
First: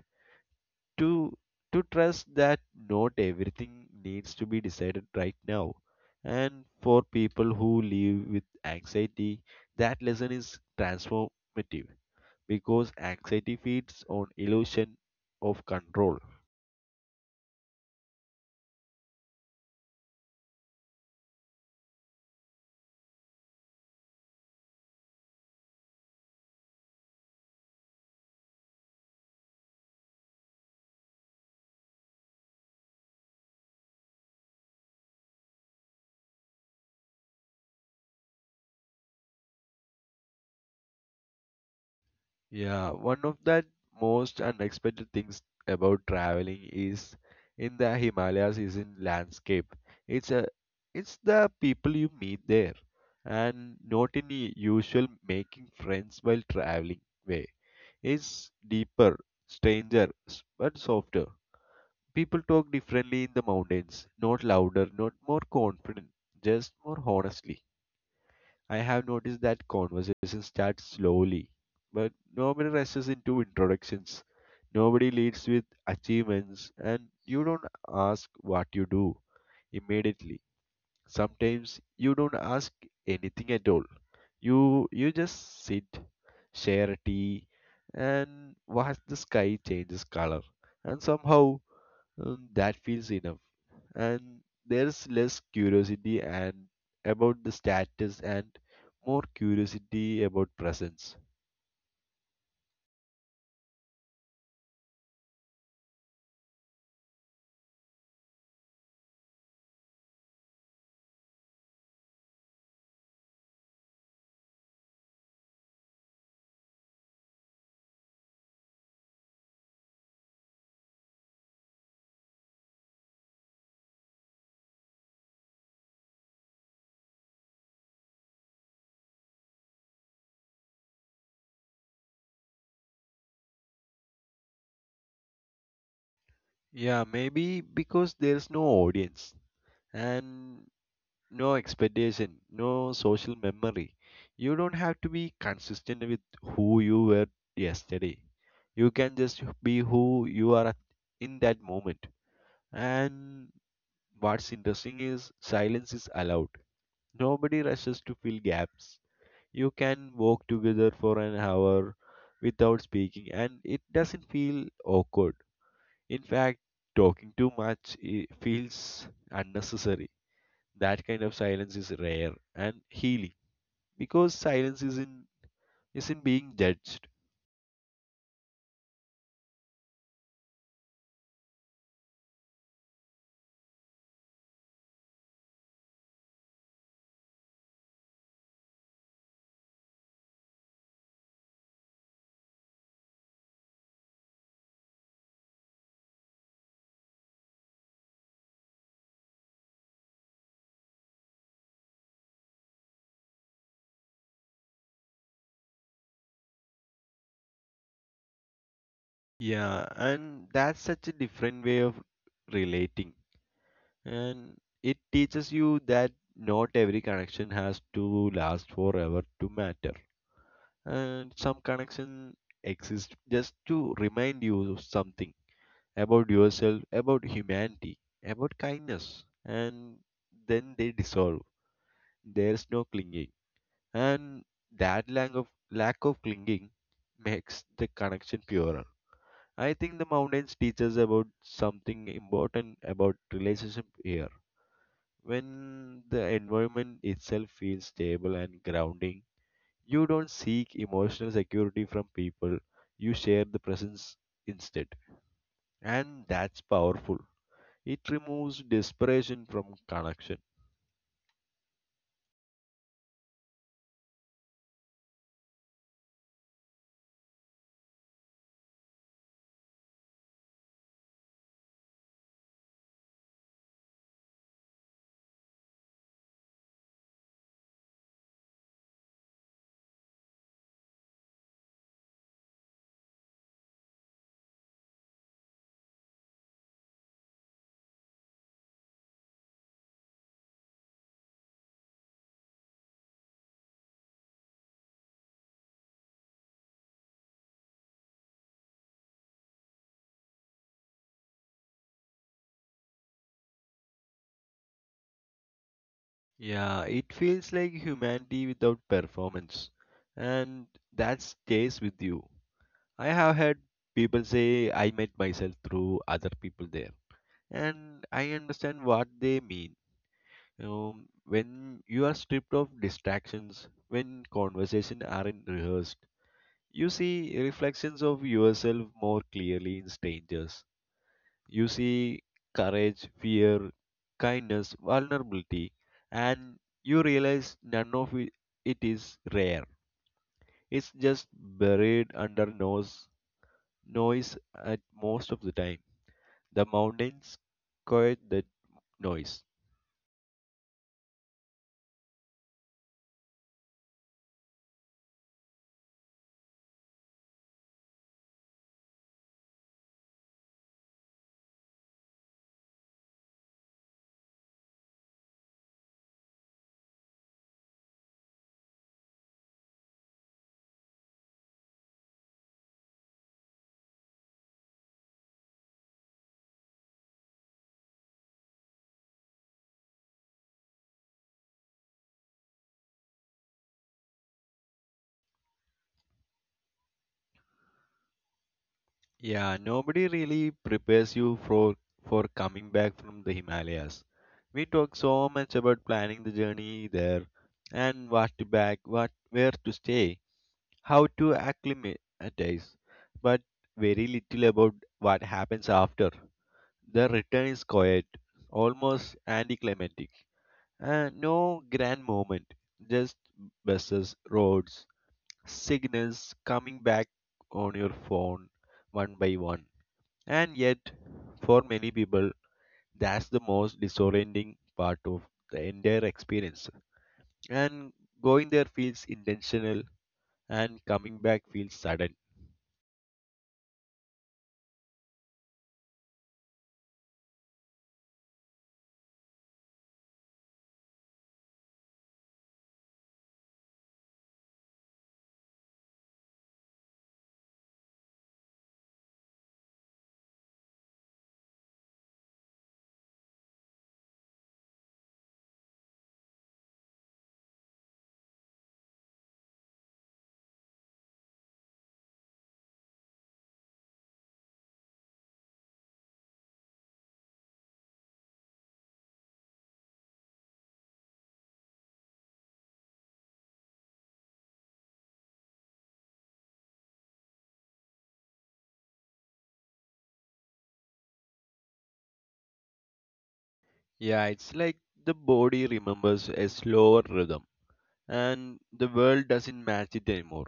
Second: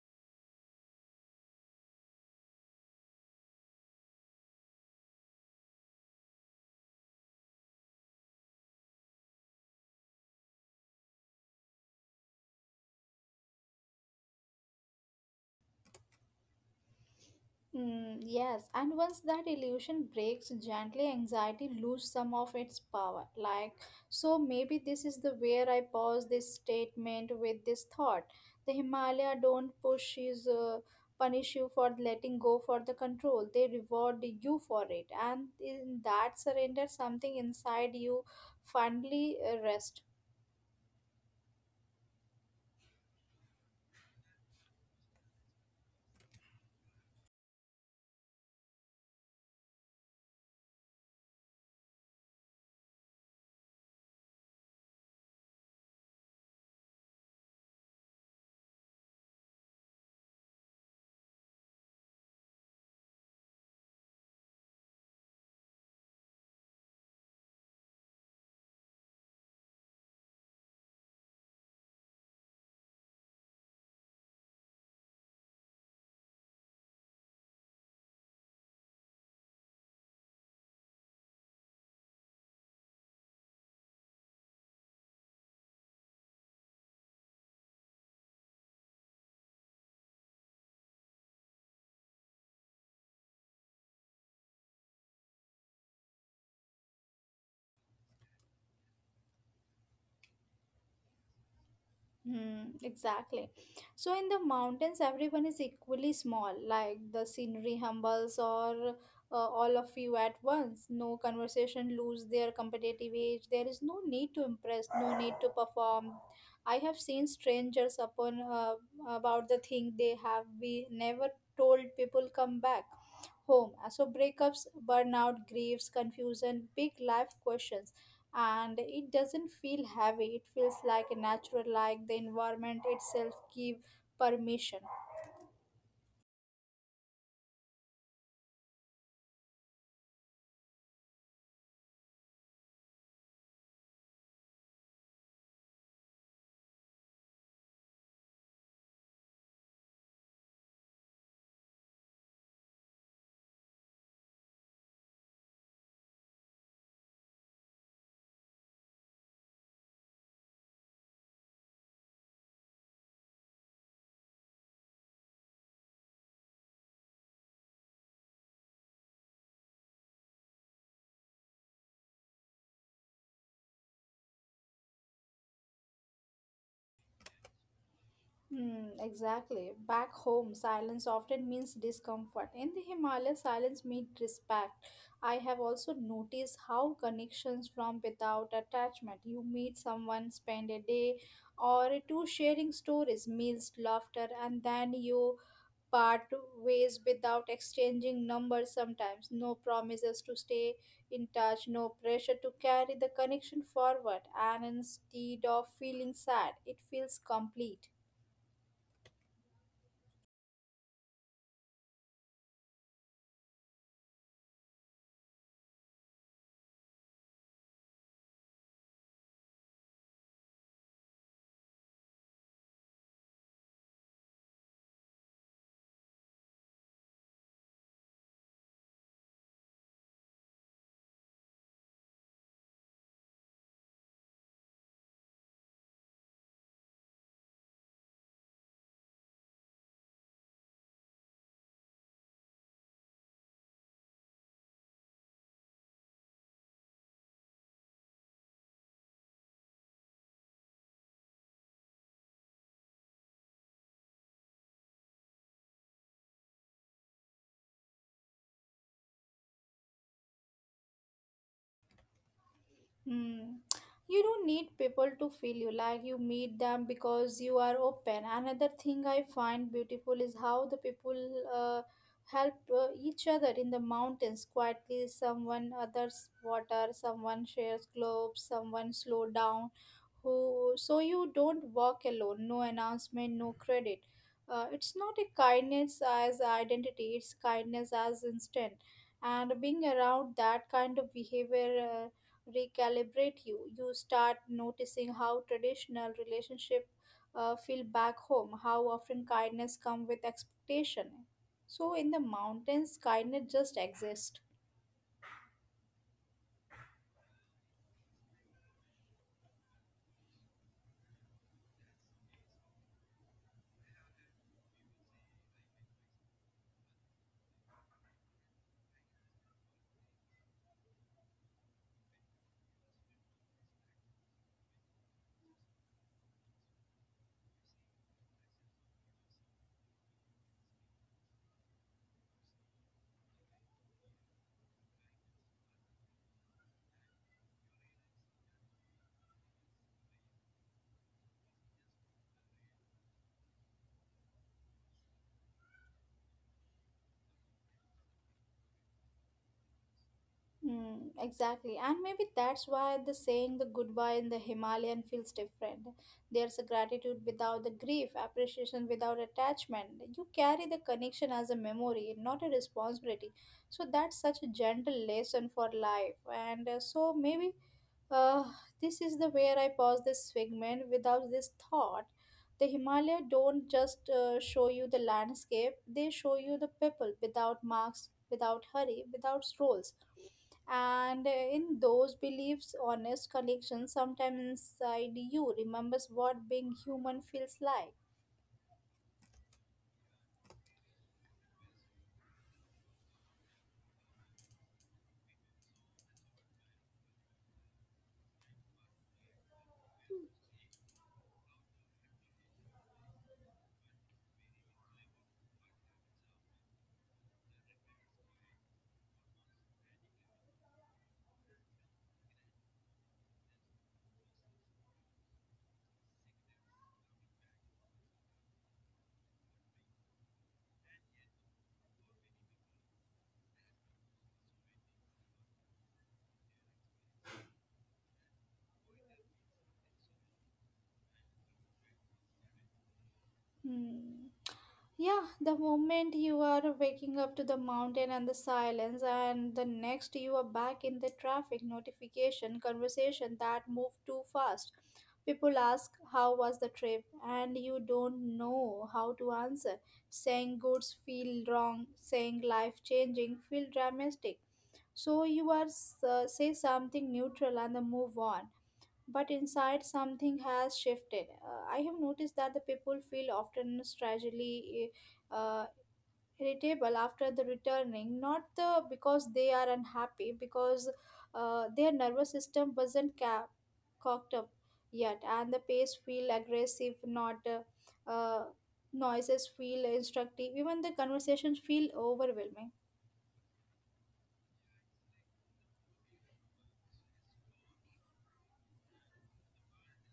B: To to trust that not everything needs to be decided right now. And for people who live with anxiety, that lesson is transformative because anxiety feeds on illusion of control.
A: Mm, yes, and once that illusion breaks gently, anxiety loses some of its power. Like, so maybe this is the where I pause this statement with this thought. The Himalaya don't push is punish you for letting go for the control. They reward you for it, and in that surrender, something inside you finally rests.
B: Yeah, one of the most unexpected things about traveling is in the Himalayas is in landscape. It's a it's the people you meet there, and not any usual making friends while traveling way. It's deeper, stranger, but softer. People talk differently in the mountains, not louder, not more confident, just more honestly. I have noticed that conversation starts slowly, but nobody rushes into introductions. Nobody leads with achievements, and you don't ask what you do immediately. Sometimes you don't ask anything at all. You just sit, share tea, and watch the sky changes color, and somehow that feels enough, and there's less curiosity and about the status and more curiosity about presence.
A: Hmm, exactly. So in the mountains, everyone is equally small. Like the scenery humbles or all of you at once. No conversation lose their competitive edge. There is no need to impress, no need to perform. I have seen strangers upon about the thing they have we never told people come back home. So breakups, burnout, griefs, confusion, big life questions. And it doesn't feel heavy. It feels like a natural, like the environment itself give permission.
B: Yeah, maybe because there's no audience and no expectation, no social memory. You don't have to be consistent with who you were yesterday, you can just be who you are in that moment. And what's interesting is silence is allowed, nobody rushes to fill gaps. You can walk together for an hour without speaking and it doesn't feel awkward. In fact, talking too much feels unnecessary. That kind of silence is rare and healing because silence isn't being judged.
A: Hmm, exactly. Back home, silence often means discomfort. In the Himalayas, silence means respect. I have also noticed how connections from without attachment. You meet someone, spend a day or two sharing stories, meals, laughter, and then you part ways without exchanging numbers sometimes. No promises to stay in touch, no pressure to carry the connection forward. And instead of feeling sad, it feels complete.
B: Yeah, and that's such a different way of relating, and it teaches you that not every connection has to last forever to matter, and some connection exists just to remind you of something about yourself, about humanity, about kindness, and then they dissolve. There's no clinging, and that lack of clinging makes the connection purer. I think the mountains teach us about something important about relationship here. When the environment itself feels stable and grounding, you don't seek emotional security from people, you share the presence instead. And that's powerful. It removes desperation from connection.
A: Hmm. You don't need people to feel you like you meet them because you are open. Another thing I find beautiful is how the people uh, help each other in the mountains quietly. Someone others water, someone shares globes, someone slow down who so you don't walk alone, no announcement, no credit. It's not a kindness as identity, it's kindness as instant. And being around that kind of behavior recalibrate you. You start noticing how traditional relationship feel back home, how often kindness come with expectation. So in the mountains kindness just exists.
B: Yeah, it feels like humanity without performance. And that stays with you. I have had people say I met myself through other people there. And I understand what they mean. You know, when you are stripped of distractions, when conversations aren't rehearsed, you see reflections of yourself more clearly in strangers. You see courage, fear, kindness, vulnerability, and you realize none of it is rare. It's just buried under noise at most of the time. The mountains quiet that noise.
A: Mm, exactly. And maybe that's why the saying the goodbye in the Himalayan feels different. There's a gratitude without the grief, appreciation without attachment. You carry the connection as a memory, not a responsibility. So that's such a gentle lesson for life. And so maybe uh, this is the where I pause this segment without this thought. The Himalaya don't just show you the landscape, they show you the people without marks, without hurry, without roles, and in those beliefs, honest connection sometime inside you remembers what being human feels like.
B: Yeah, nobody really prepares you for coming back from the Himalayas. We talk so much about planning the journey there and what to pack, what where to stay, how to acclimatize, but very little about what happens after. The return is quiet, almost anticlimactic, and no grand moment, just buses, roads, signals coming back on your phone one by one, and yet, for many people, that's the most disorienting part of the entire experience. And going there feels intentional, and coming back feels sudden.
A: Hmm. Yeah, the moment you are waking up to the mountain and the silence, and the next you are back in the traffic notification conversation that move too fast. People ask, "How was the trip?" and you don't know how to answer. Saying goods feel wrong, saying life changing feel dramatic. So you are say something neutral and then move on. But inside something has shifted. I have noticed that the people feel often strangely uh, uh, irritable after the returning, not the, because they are unhappy, because their nervous system wasn't cocked up yet, and the pace feel aggressive, not noises feel instructive, even the conversations feel overwhelming.
B: Yeah, it's like the body remembers a slower rhythm, and the world doesn't match it anymore.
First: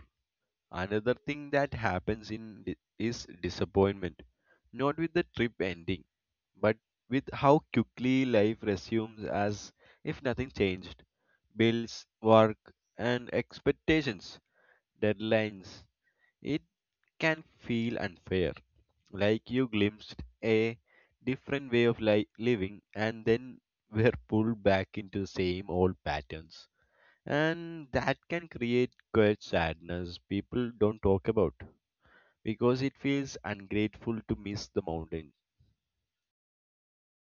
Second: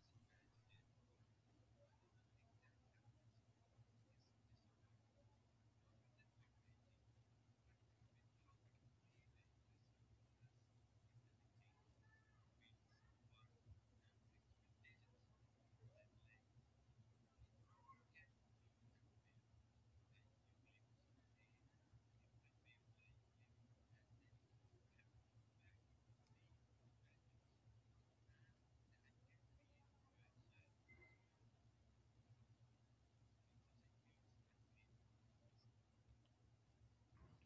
B: Another thing that happens is disappointment, not with the trip ending but with how quickly life resumes as if nothing changed: bills, work, and expectations, deadlines. It can feel unfair, like you glimpsed a different way of living, and then were pulled back into the same old patterns. And that can create quiet sadness people don't talk about, because it feels ungrateful to miss the mountain.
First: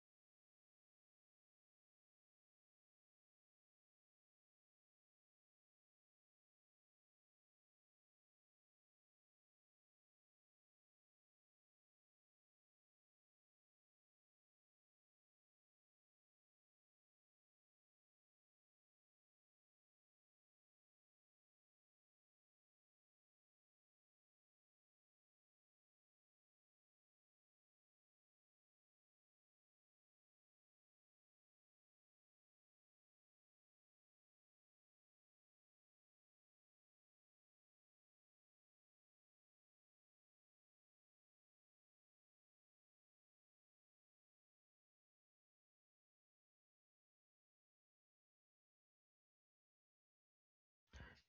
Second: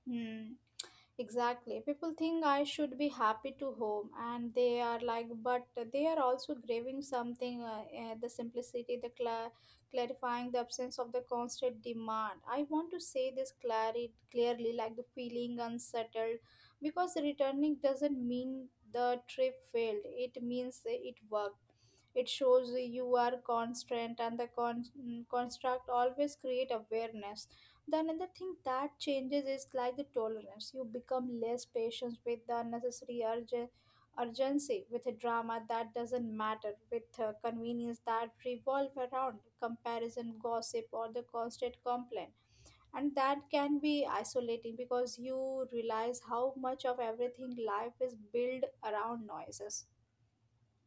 A: Hmm. Exactly. People think I should be happy to home, and they are like, but they are also craving something the simplicity, the clarifying, the absence of the constant demand. I want to say this clearly, like the feeling unsettled, because returning doesn't mean the trip failed, it means it worked. It shows you are constant, and the construct always create awareness. The another thing that changes is like the tolerance. You become less patient with the urgency, with a drama that doesn't matter, with convenience that revolve around comparison, gossip, or the constant complaint. And that can be isolating because you realize how much of everything life is built around noises.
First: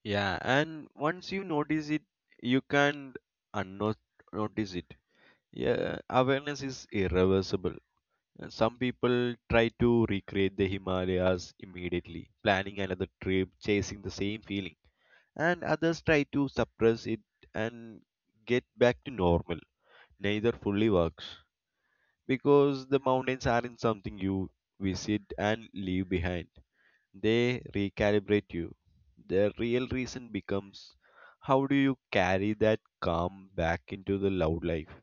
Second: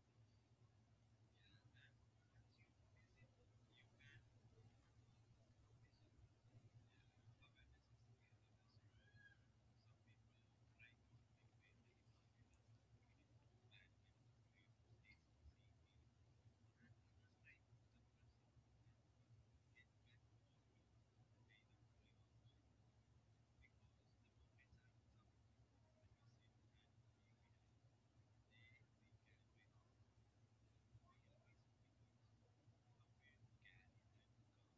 B: Yeah, and once you notice it, you can't unnot notice it. Yeah, awareness is irreversible. And some people try to recreate the Himalayas immediately, planning another trip, chasing the same feeling, and others try to suppress it and get back to normal. Neither fully works, because the mountains aren't something you visit and leave behind. They recalibrate you. The real reason becomes, how do you carry that calm back into the loud life?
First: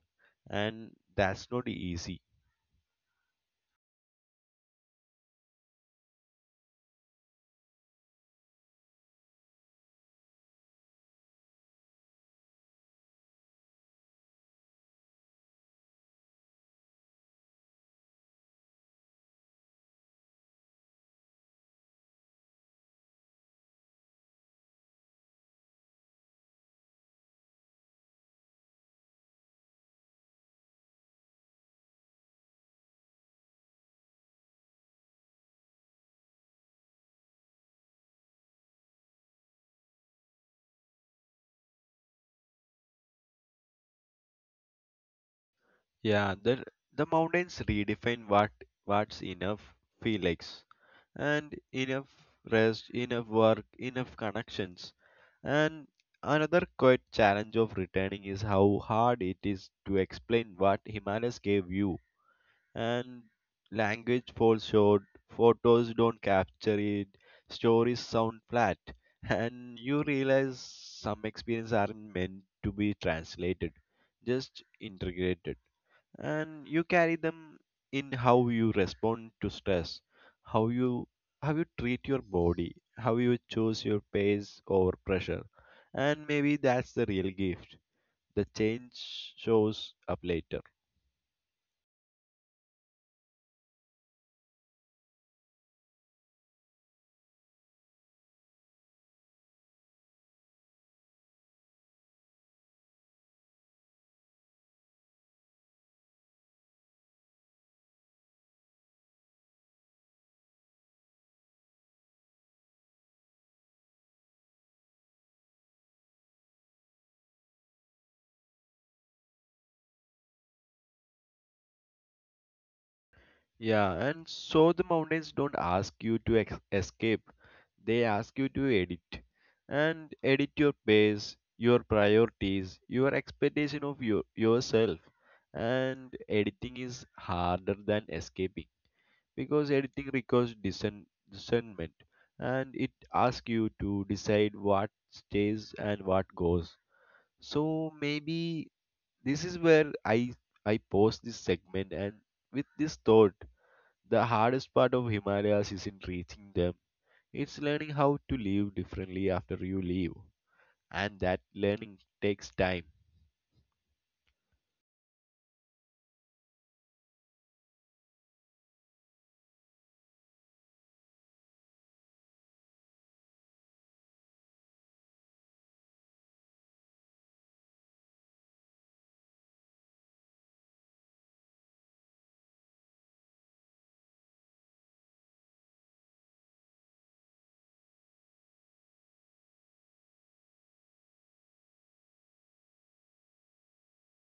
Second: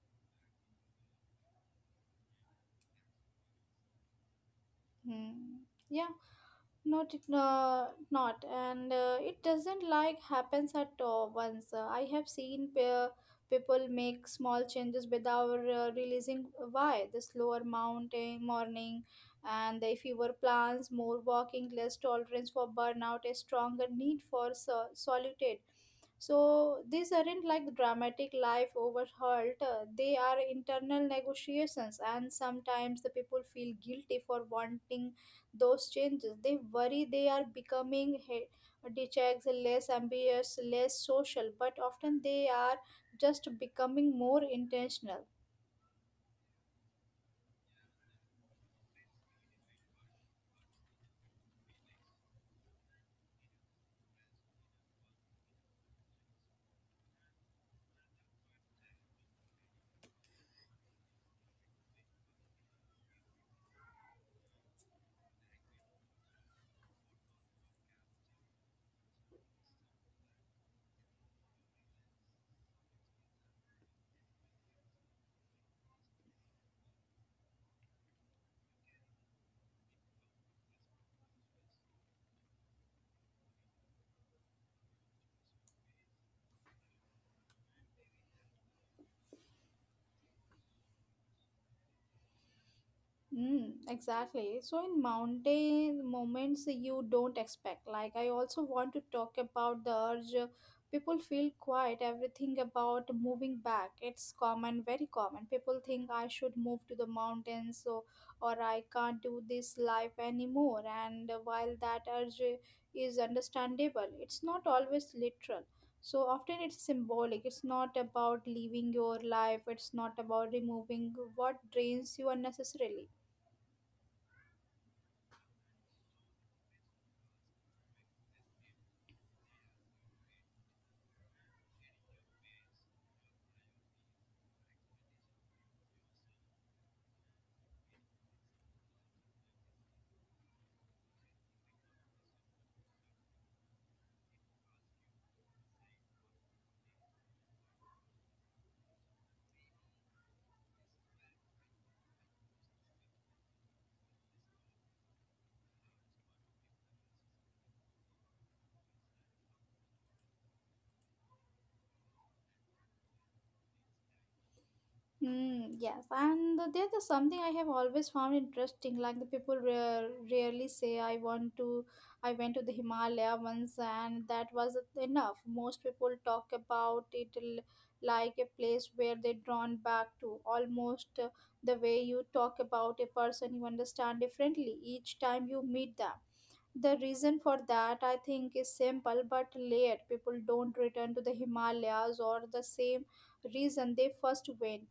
B: And that's not easy.
A: Hmm. Yeah. not not and It doesn't like happens at all once. I have seen people make small changes without realizing why, the slower mounting morning and the fewer plans, more walking, less tolerance for burnout, a stronger need for solitude. So these aren't like dramatic life overhauled, they are internal negotiations, and sometimes the people feel guilty for wanting those changes. They worry they are becoming detached, less ambitious, less social, but often they are just becoming more intentional.
B: Yeah, the mountains redefine what what's enough feel likes, and enough rest, enough work, enough connections. And another quite challenge of returning is how hard it is to explain what Himalayas gave you, and language falls short, photos don't capture it, stories sound flat, and you realize some experiences aren't meant to be translated, just integrated. And you carry them in how you respond to stress, how you how you treat your body, how you choose your pace over pressure. And maybe that's the real gift. The change shows up later.
A: Mm, exactly. So in mountain moments you don't expect. Like I also want to talk about the urge people feel quiet everything about moving back. It's common, very common. People think I should move to the mountains so or I can't do this life anymore. And while that urge is understandable, it's not always literal. So often it's symbolic. It's not about leaving your life. It's not about removing what drains you unnecessarily.
B: Yeah, and so the mountains don't ask you to escape, they ask you to edit, and edit your pace, your priorities, your expectation of your, yourself. And editing is harder than escaping, because editing requires discernment, and it asks you to decide what stays and what goes. So maybe this is where I pause this segment and with this thought: the hardest part of Himalayas isn't reaching them, it's learning how to live differently after you leave. And that learning takes time.
A: Hmm, yes, and there's just something I have always found interesting. Like the people rarely say, "I want to," I went to the Himalaya once, and that was enough. Most people talk about it like a place where they're drawn back to, almost the way you talk about a person you understand differently each time you meet them. The reason for that, I think, is simple but layered. People don't return to the Himalayas or the same reason they first went.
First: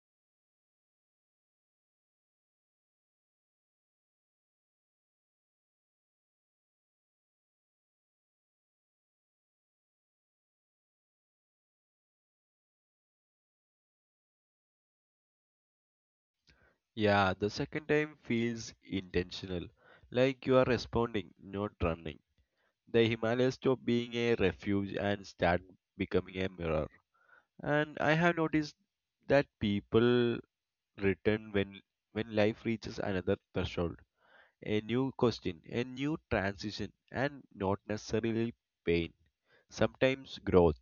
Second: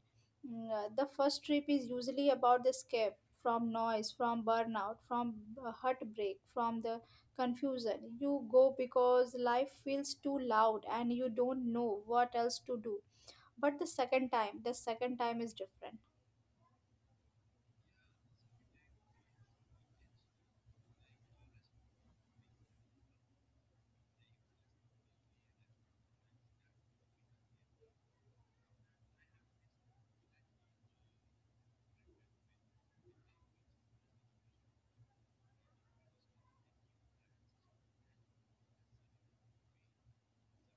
A: Mm, the first trip is usually about the escape from noise, from burnout, from heartbreak, from the confusion. You go because life feels too loud and you don't know what else to do. But the second time is different.
B: Yeah, the second time feels intentional, like you are responding, not running. The Himalayas stop being a refuge and start becoming a mirror. And I have noticed that people return when life reaches another threshold, a new question, a new transition, and not necessarily pain. Sometimes growth,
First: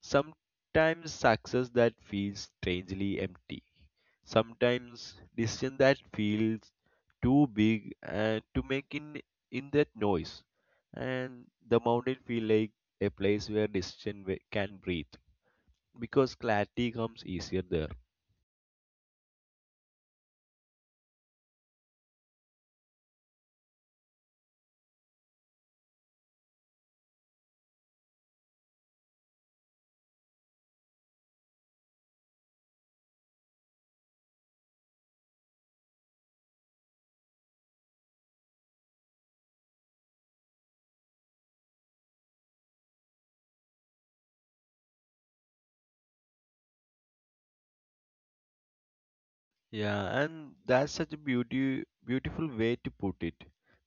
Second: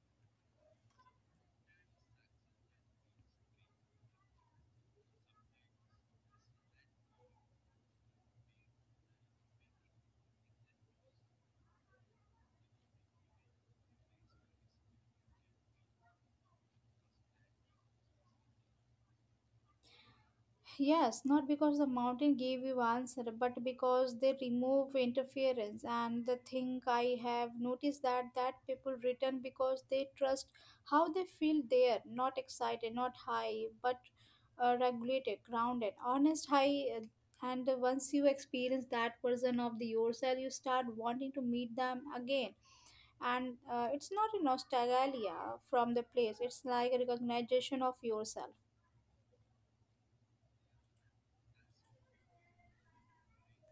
B: sometimes success that feels strangely empty, sometimes decision that feels too big and to make in that noise. And the mountain feel like a place where decision can breathe, because clarity comes easier there.
A: Yes, not because the mountain gave you answer, but because they remove interference. And the thing I have noticed that people return because they trust how they feel there, not excited, not high, but regulated, grounded, honest, high. And once you experience that version of the yourself, you start wanting to meet them again. And it's not a nostalgia from the place; it's like a recognition of yourself.
B: Yeah, and that's such a beautiful way to put it,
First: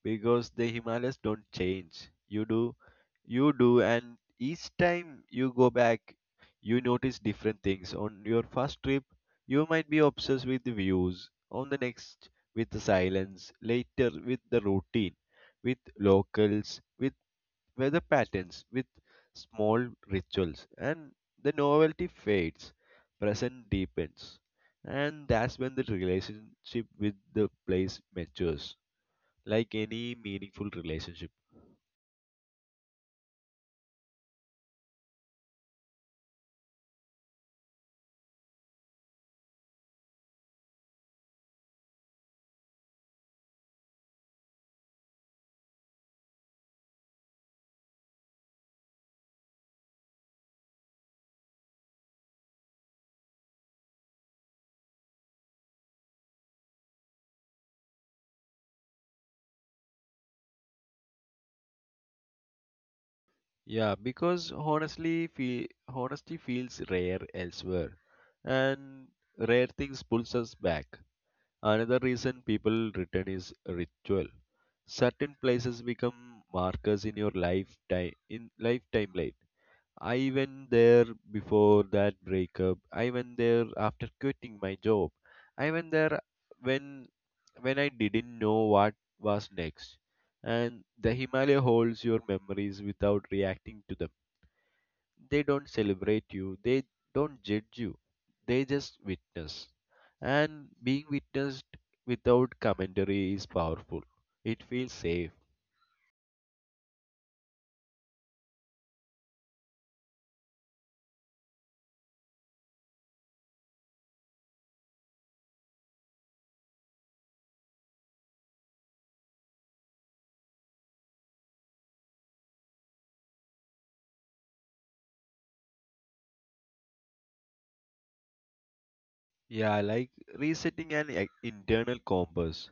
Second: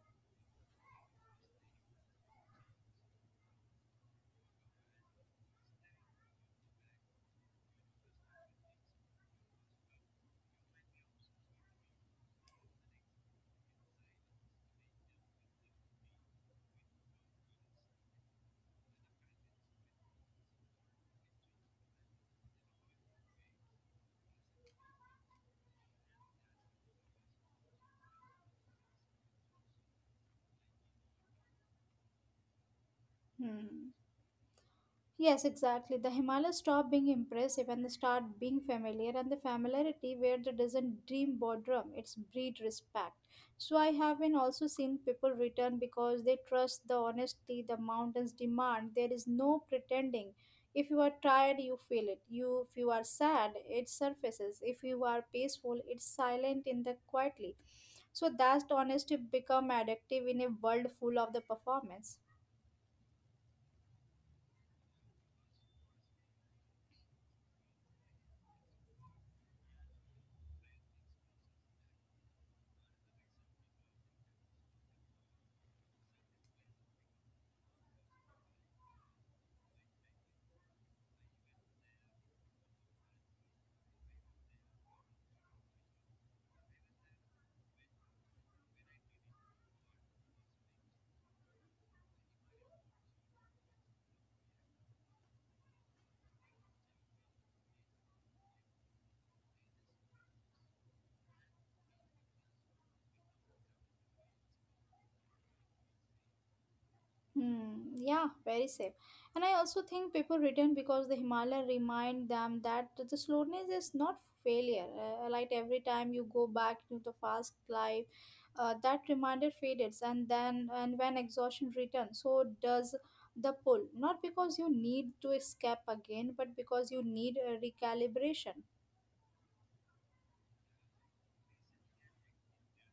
B: because the Himalayas don't change. You do, and each time you go back, you notice different things. On your first trip, you might be obsessed with the views. On the next, with the silence. Later, with the routine, with locals, with weather patterns, with small rituals. And the novelty fades, present deepens, and that's when the relationship with the place matures, like any meaningful relationship.
A: Hmm. Yes, exactly. The Himalayas stop being impressive and they start being familiar, and the familiarity where there doesn't dream boredom, it's breed respect. So I have been also seen people return because they trust the honesty the mountains demand. There is no pretending. If you are tired, you feel it. You if you are sad, it surfaces. If you are peaceful, it's silent in the quietly. So that honesty become addictive in a world full of the performance.
B: Yeah, because honestly, fe honesty feels rare elsewhere, and rare things pulls us back. Another reason people return is ritual. Certain places become markers in your lifetime in lifetime life timeline. I went there before that breakup. I went there after quitting my job. I went there when when I didn't know what was next. And the Himalaya holds your memories without reacting to them. They don't celebrate you, they don't judge you, they just witness. And being witnessed without commentary is powerful. It feels safe.
A: Hmm, yeah, very safe. And I also think people return because the Himalaya remind them that the slowness is not failure. Like every time you go back to the fast life, that reminder fades, and then and when exhaustion returns, so does the pull. Not because you need to escape again, but because you need a recalibration.
B: Yeah, like resetting an internal compass.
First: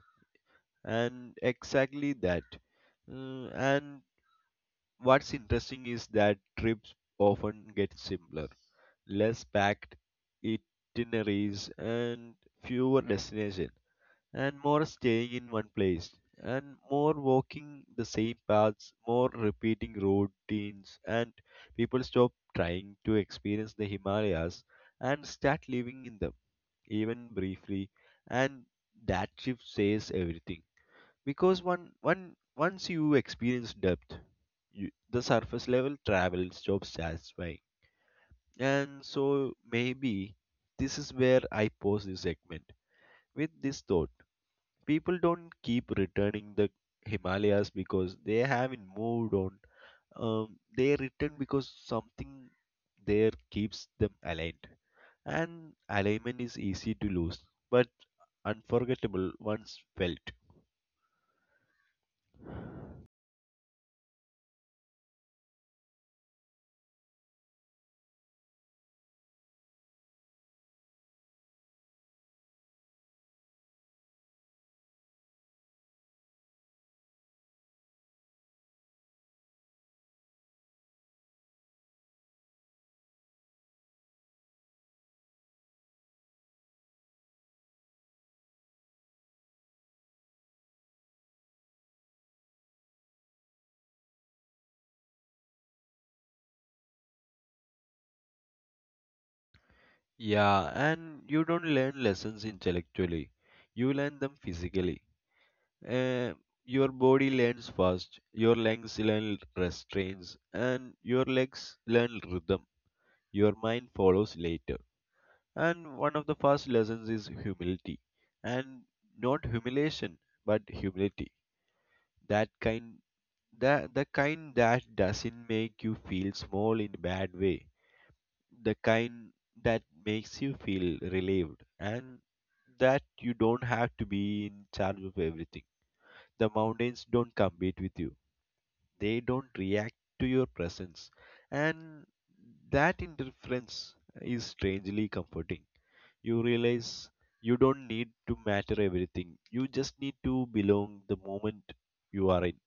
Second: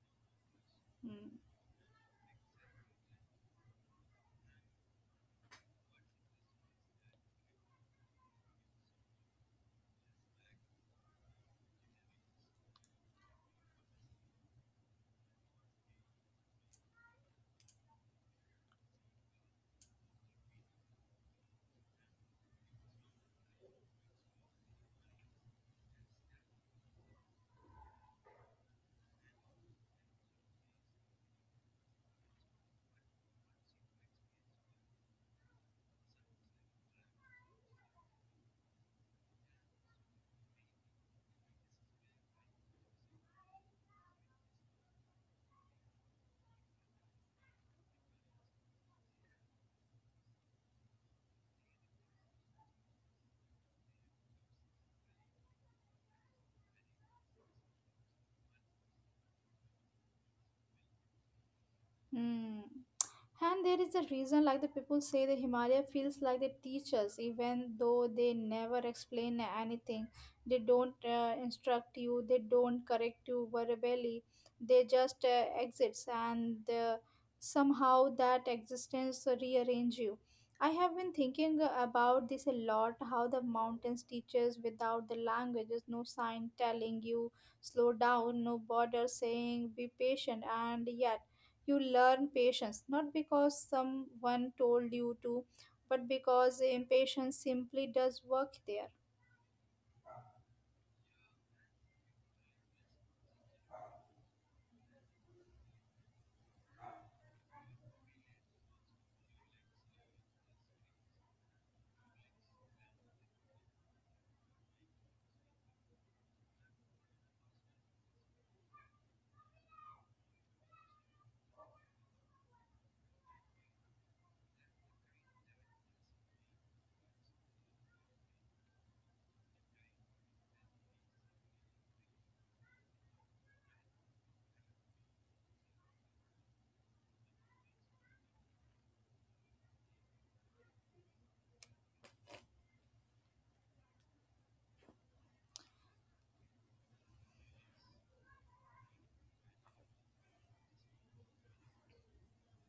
B: And
A: Hmm.
B: exactly that. Mm, and what's interesting is that trips often get simpler, less packed itineraries, and fewer destinations, and more staying in one place, and more walking the same paths, more repeating routines. And people stop trying to experience the himalayas and start living in them, even briefly. And that shift says everything, because one one once you experience depth, the surface level travel stops satisfying. And so maybe this is where I pause this segment with this thought: people don't keep returning the Himalayas because they haven't moved on. They return because something there keeps them aligned. And alignment is easy to lose, but unforgettable once felt.
A: Hmm. And there is a reason, like the people say, the Himalaya feels like they teach us, even though they never explain anything. They don't instruct you, they don't correct you verbally. They just exits, and somehow that existence rearrange you. I have been thinking about this a lot. How the mountains teaches without the languages, no sign telling you slow down, no border saying be patient, and yet you learn patience not because someone told you to, but because impatience simply does work there.
B: Yeah, and you don't learn lessons intellectually, you learn them physically. Uh, your body learns first, your lungs learn restraints, and your legs learn rhythm. Your mind follows later. And one of the first lessons is humility. And not humiliation, but humility. That kind that The kind that doesn't make you feel small in a bad way. The kind that makes you feel relieved, and that you don't have to be in charge of everything. The mountains don't compete with you. They don't react to your presence. And that indifference is strangely comforting. You realize you don't need to matter everything. You just need to belong the moment you are in.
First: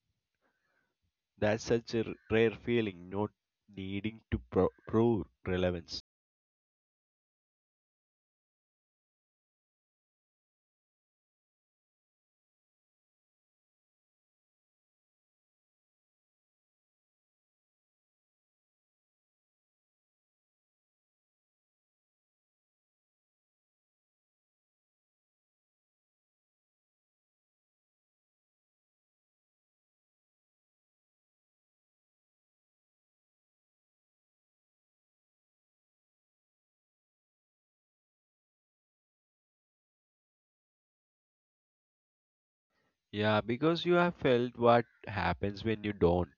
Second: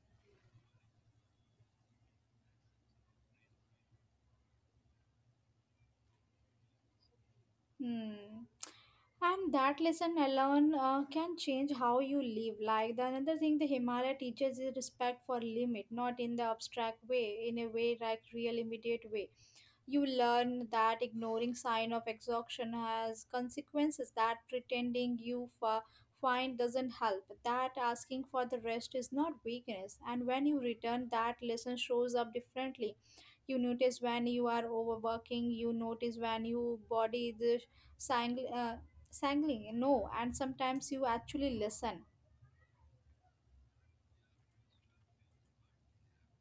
B: That's such a rare feeling, not needing to prove relevance.
A: Hmm. And that lesson alone can change how you live. Like the another thing the Himalaya teaches is respect for limit, not in the abstract way, in a way like real immediate way. You learn that ignoring sign of exhaustion has consequences that pretending you find doesn't help. That asking for the rest is not weakness, and when you return, that lesson shows up differently. You notice when you are overworking. You notice when your body is sangling. Sangling. No, and sometimes you actually listen.
B: Yeah, because you have felt what happens when you don't.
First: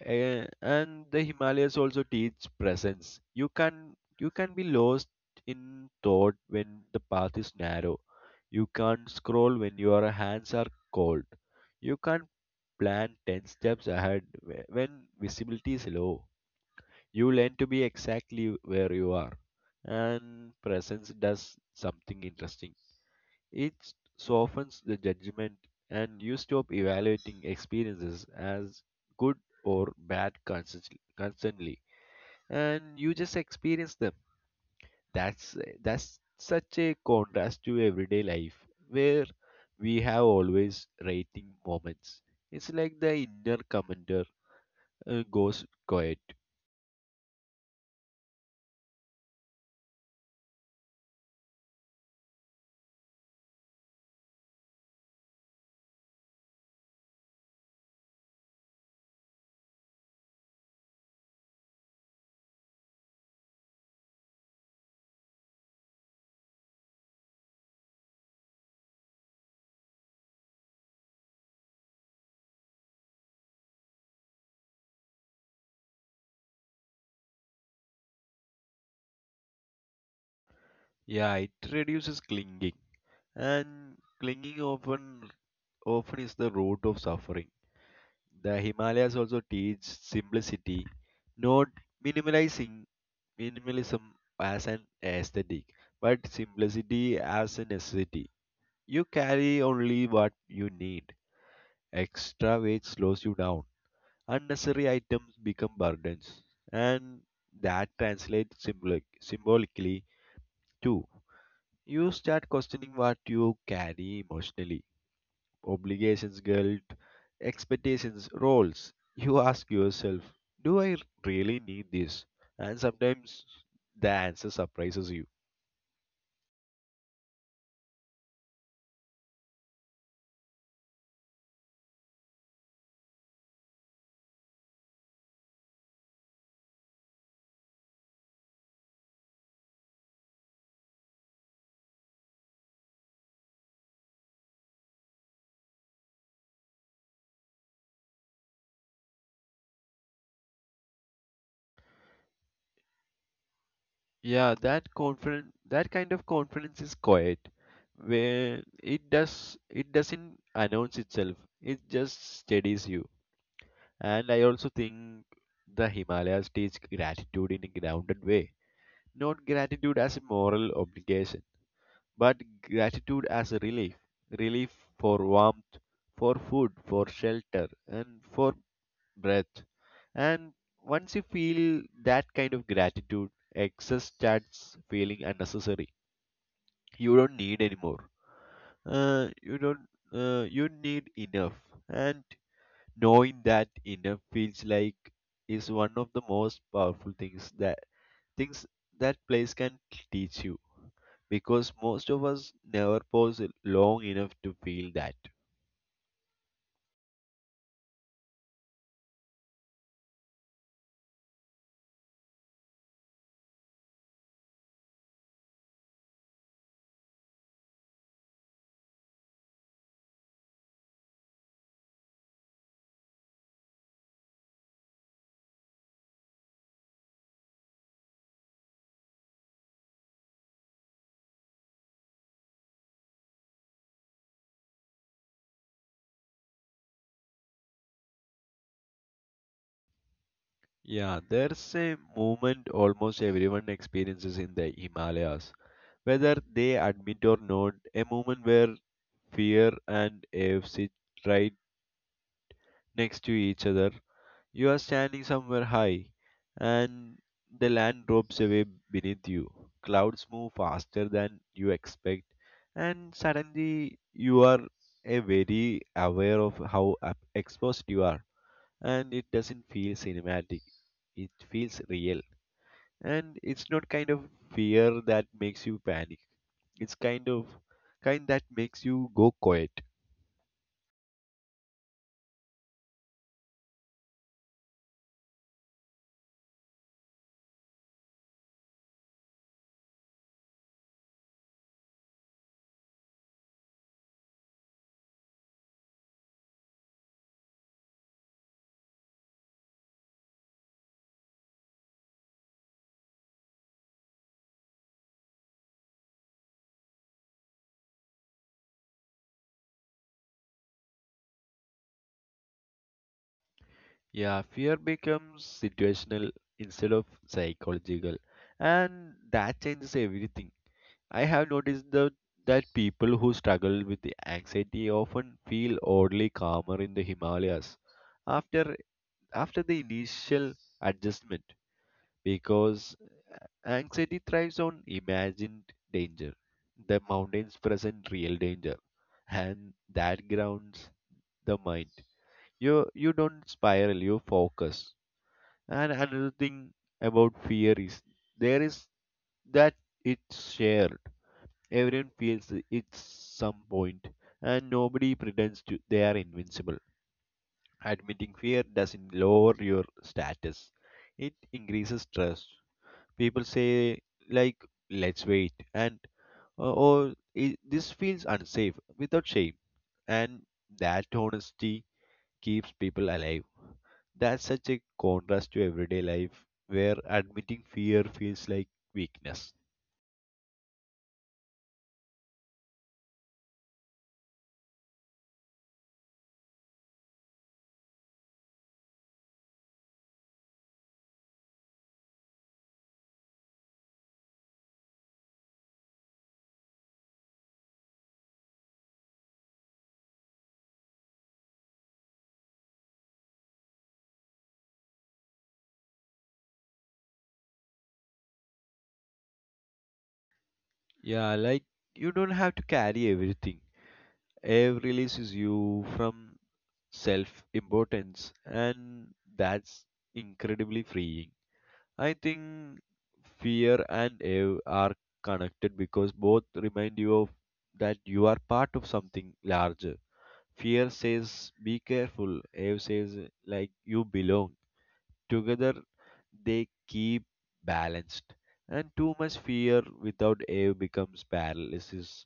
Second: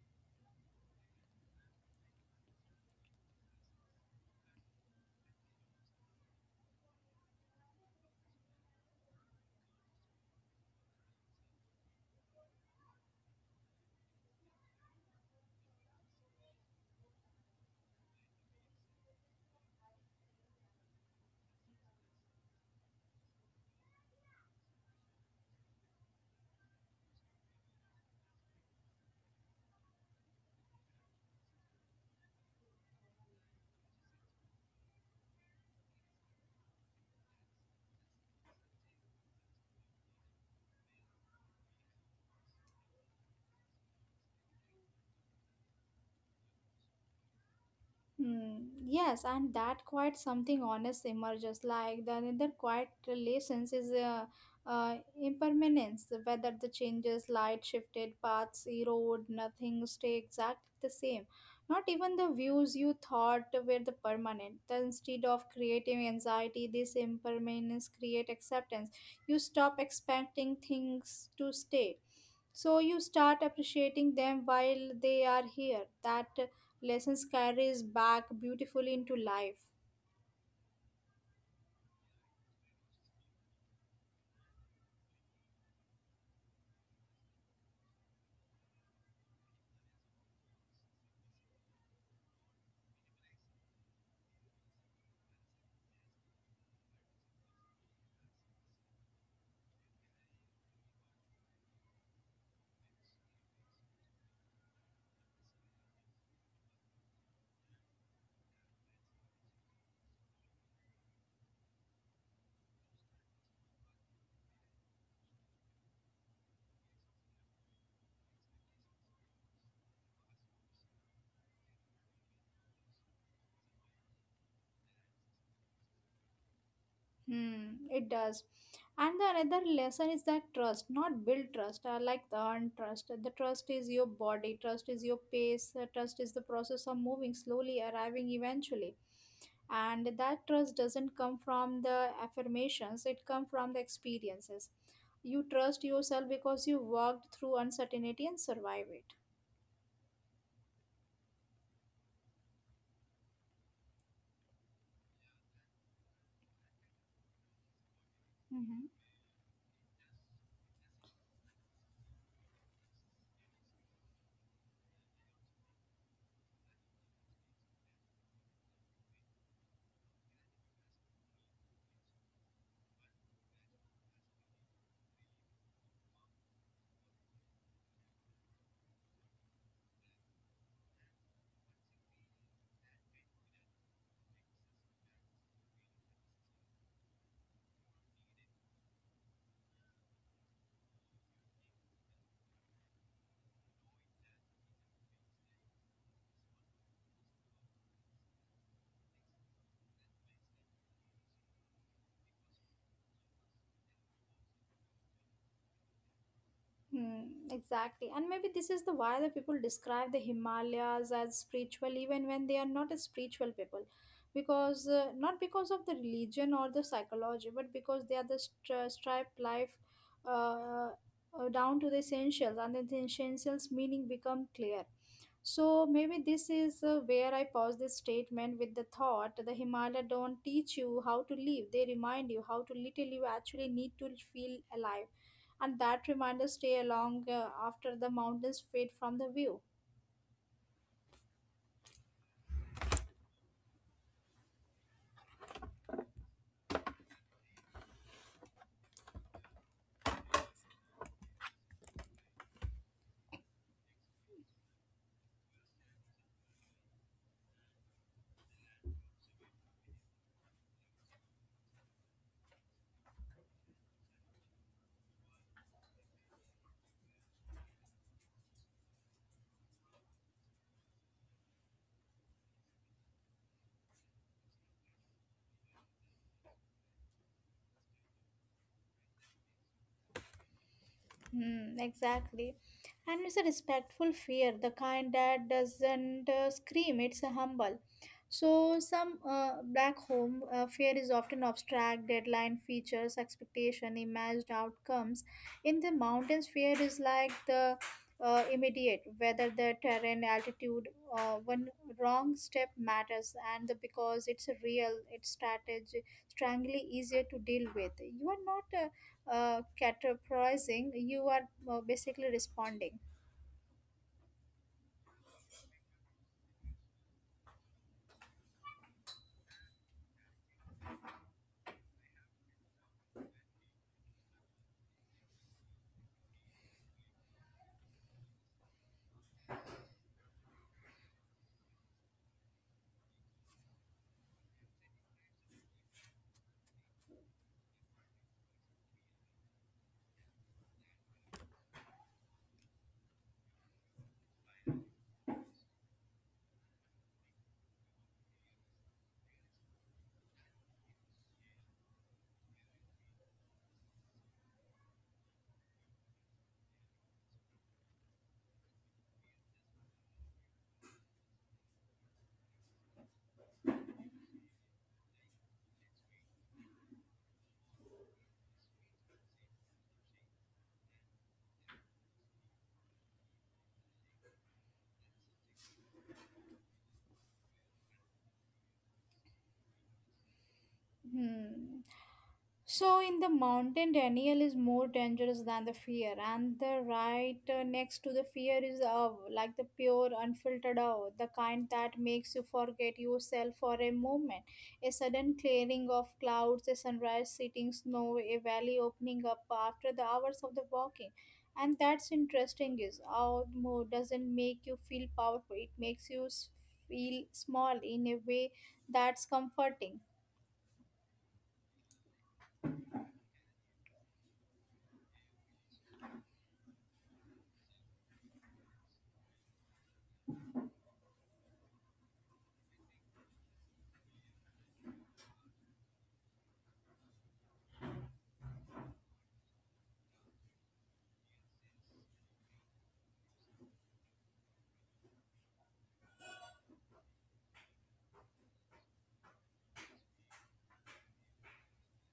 B: And the Himalayas also teach presence. You can be lost in thought when the path is narrow. You can't scroll when your hands are cold. You can't plan 10 steps ahead when visibility is low. You learn to be exactly where you are, and presence does something interesting. It softens the judgment, and you stop evaluating experiences as good or bad constantly, and you just experience them. That's that's such a contrast to everyday life where we have always rating moments. It's like the inner commander goes quiet.
A: Hmm, yes, and that quite something honest emerges. Like the another quiet relations is impermanence. Whether the changes, light shifted paths, erode, nothing stay exactly the same. Not even the views you thought were the permanent. Then instead of creating anxiety, this impermanence create acceptance. You stop expecting things to stay so you start appreciating them while they are here that lessons carries back beautifully into life.
B: Yeah, it reduces clinging, and clinging often is the root of suffering. The Himalayas also teach simplicity, not minimalizing minimalism as an aesthetic, but simplicity as a necessity. You carry only what you need. Extra weight slows you down. Unnecessary items become burdens, and that translates symbolically too. You start questioning what you carry emotionally: obligations, guilt, expectations, roles. You ask yourself, do I really need this? And sometimes the answer surprises you.
A: Hmm, it does. And the another lesson is that trust not build trust like the earned trust the trust is your body trust is your pace trust is the process of moving slowly arriving eventually and that trust doesn't come from the affirmations it comes from the experiences. You trust yourself because you worked through uncertainty and survive it.
B: Yeah, that kind of confidence is quiet, where
A: Mm-hmm.
B: it doesn't announce itself. It just steadies you. And I also think the Himalayas teach gratitude in a grounded way, not gratitude as a moral obligation, but gratitude as a relief for warmth, for food, for shelter, and for breath. And once you feel that kind of gratitude, excess starts feeling unnecessary. You don't need anymore. You don't You need enough. And knowing that enough feels like is one of the most powerful things things that place can teach you, because most of us never pause long enough to feel that.
A: Hmm, exactly. And maybe this is the why the people describe the Himalayas as spiritual even when they are not a spiritual people. Because not because of the religion or the psychology, but because they are the striped life uh, down to the essentials, and then the essentials meaning become clear. So maybe this is where I pause this statement with the thought the Himalaya don't teach you how to live; they remind you. How to little you actually need to feel alive and that reminder stay along after the mountains fade from the view.
B: Yeah, there's a moment almost everyone experiences in the Himalayas, whether they admit or not, a moment where fear and AFC right next to each other. You are standing somewhere high, and the land drops away beneath you. Clouds move faster than you expect, and suddenly you are a very aware of how exposed you are, and it doesn't feel cinematic. It feels real, and it's not kind of fear that makes you panic. It's kind of kind that makes you go quiet.
A: Hmm, exactly. And it's a respectful fear, the kind that doesn't scream, it's a humble. So, some back home, fear is often abstract, deadline features, expectation, imagined outcomes. In the mountains, fear is like the immediate, whether the terrain, altitude, one wrong step matters, and the, because it's real, it's strategy, strangely easier to deal with. You are not categorizing, you are basically responding.
B: Yeah, fear becomes situational instead of psychological, and that changes everything. I have noticed that people who struggle with the anxiety often feel oddly calmer in the Himalayas after after the initial adjustment, because anxiety thrives on imagined danger. The mountains present real danger, and that grounds the mind. You don't spiral, you focus. And another thing about fear is there is that it's shared. Everyone feels it at some point, and nobody pretends to they are invincible. Admitting fear doesn't lower your status; it increases trust. People say, like, "Let's wait," and or, "I- This feels unsafe," without shame, and that honesty keeps people alive. That's such a contrast to everyday life where admitting fear feels like weakness.
A: Hmm. So in the mountain, Daniel is more dangerous than the fear, and the right next to the fear is the awe, like the pure, unfiltered awe, the kind that makes you forget yourself for a moment. A sudden clearing of clouds, a sunrise sitting snow, a valley opening up after the hours of the walking. And that's interesting is awe more doesn't make you feel powerful. It makes you feel small in a way that's comforting.
B: Yeah, like you don't have to carry everything. Air releases you from self importance, and that's incredibly freeing. I think fear and air are connected because both remind you of that you are part of something larger. Fear says, be careful, air says, like, you belong together. They keep balanced, and too much fear without awe becomes paralysis,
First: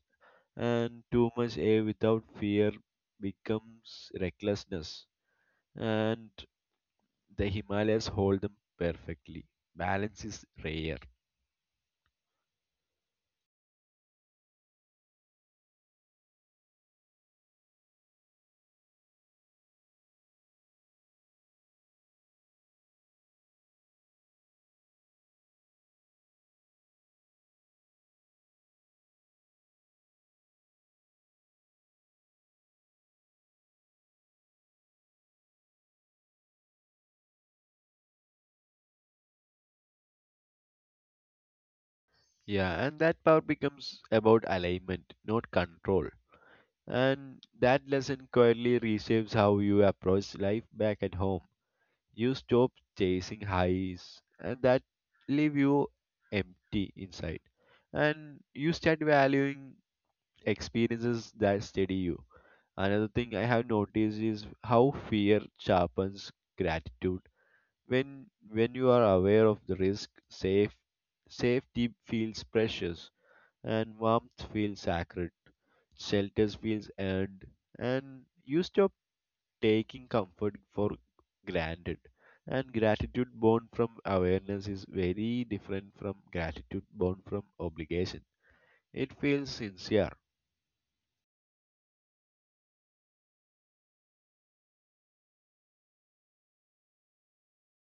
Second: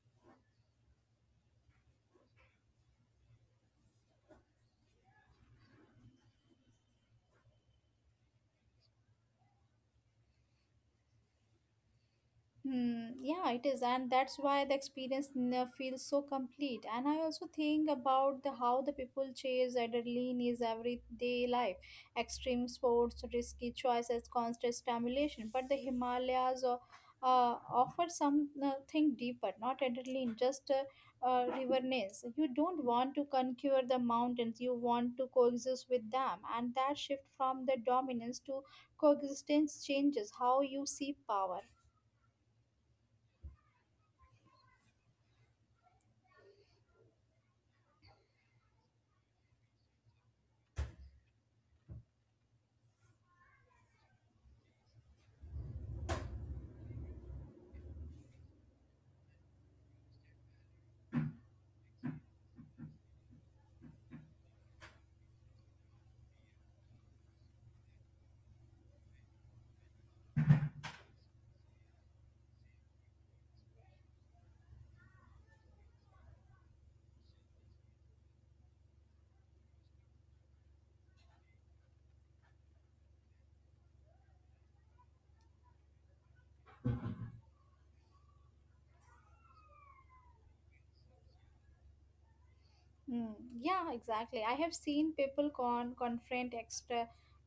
B: and too much awe without fear becomes recklessness. And the himalayas hold them perfectly. Balance is rare.
A: Hmm, yeah, it is, and that's why the experience feels so complete. And I also think about the how the people chase adrenaline is everyday life, extreme sports, risky choices, constant stimulation. But the Himalayas uh, offer something deeper, not adrenaline, just riverness. You don't want to conquer the mountains; you want to coexist with them, and that shift from the dominance to coexistence changes how you see power.
B: Yeah, and that power becomes about alignment, not control. And that lesson quietly reshapes how you approach life back at home. You stop chasing highs and that leave you empty inside, and you start valuing experiences that steady you. Another thing I have noticed is how fear sharpens gratitude when when you are aware of the risk, safety feels precious, and warmth feels sacred, shelters feels earned, and you stop taking comfort for granted. And gratitude born from awareness is very different from gratitude born from obligation. It feels sincere.
A: Mm, yeah, exactly. I have seen people confront extra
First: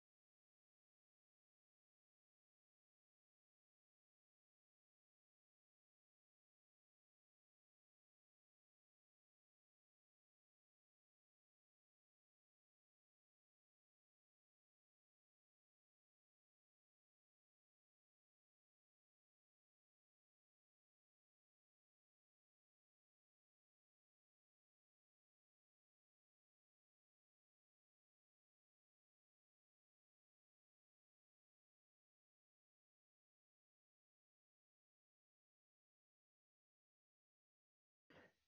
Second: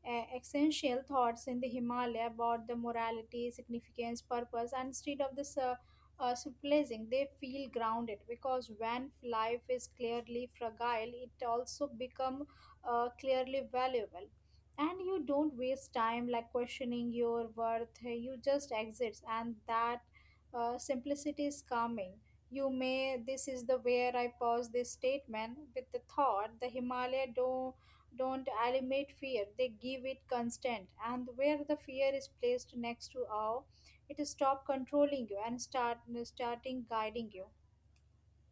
A: essential thoughts in the Himalaya about the morality, significance, purpose, and instead of this surprising, they feel grounded because when life is clearly fragile, it also become clearly valuable. And you don't waste time like questioning your worth. You just exist, and that simplicity is calming. You may, this is the where I pause this statement with the thought the Himalaya don't eliminate fear, they give it constant. And where the fear is placed next to awe, it stop controlling you and starting guiding you.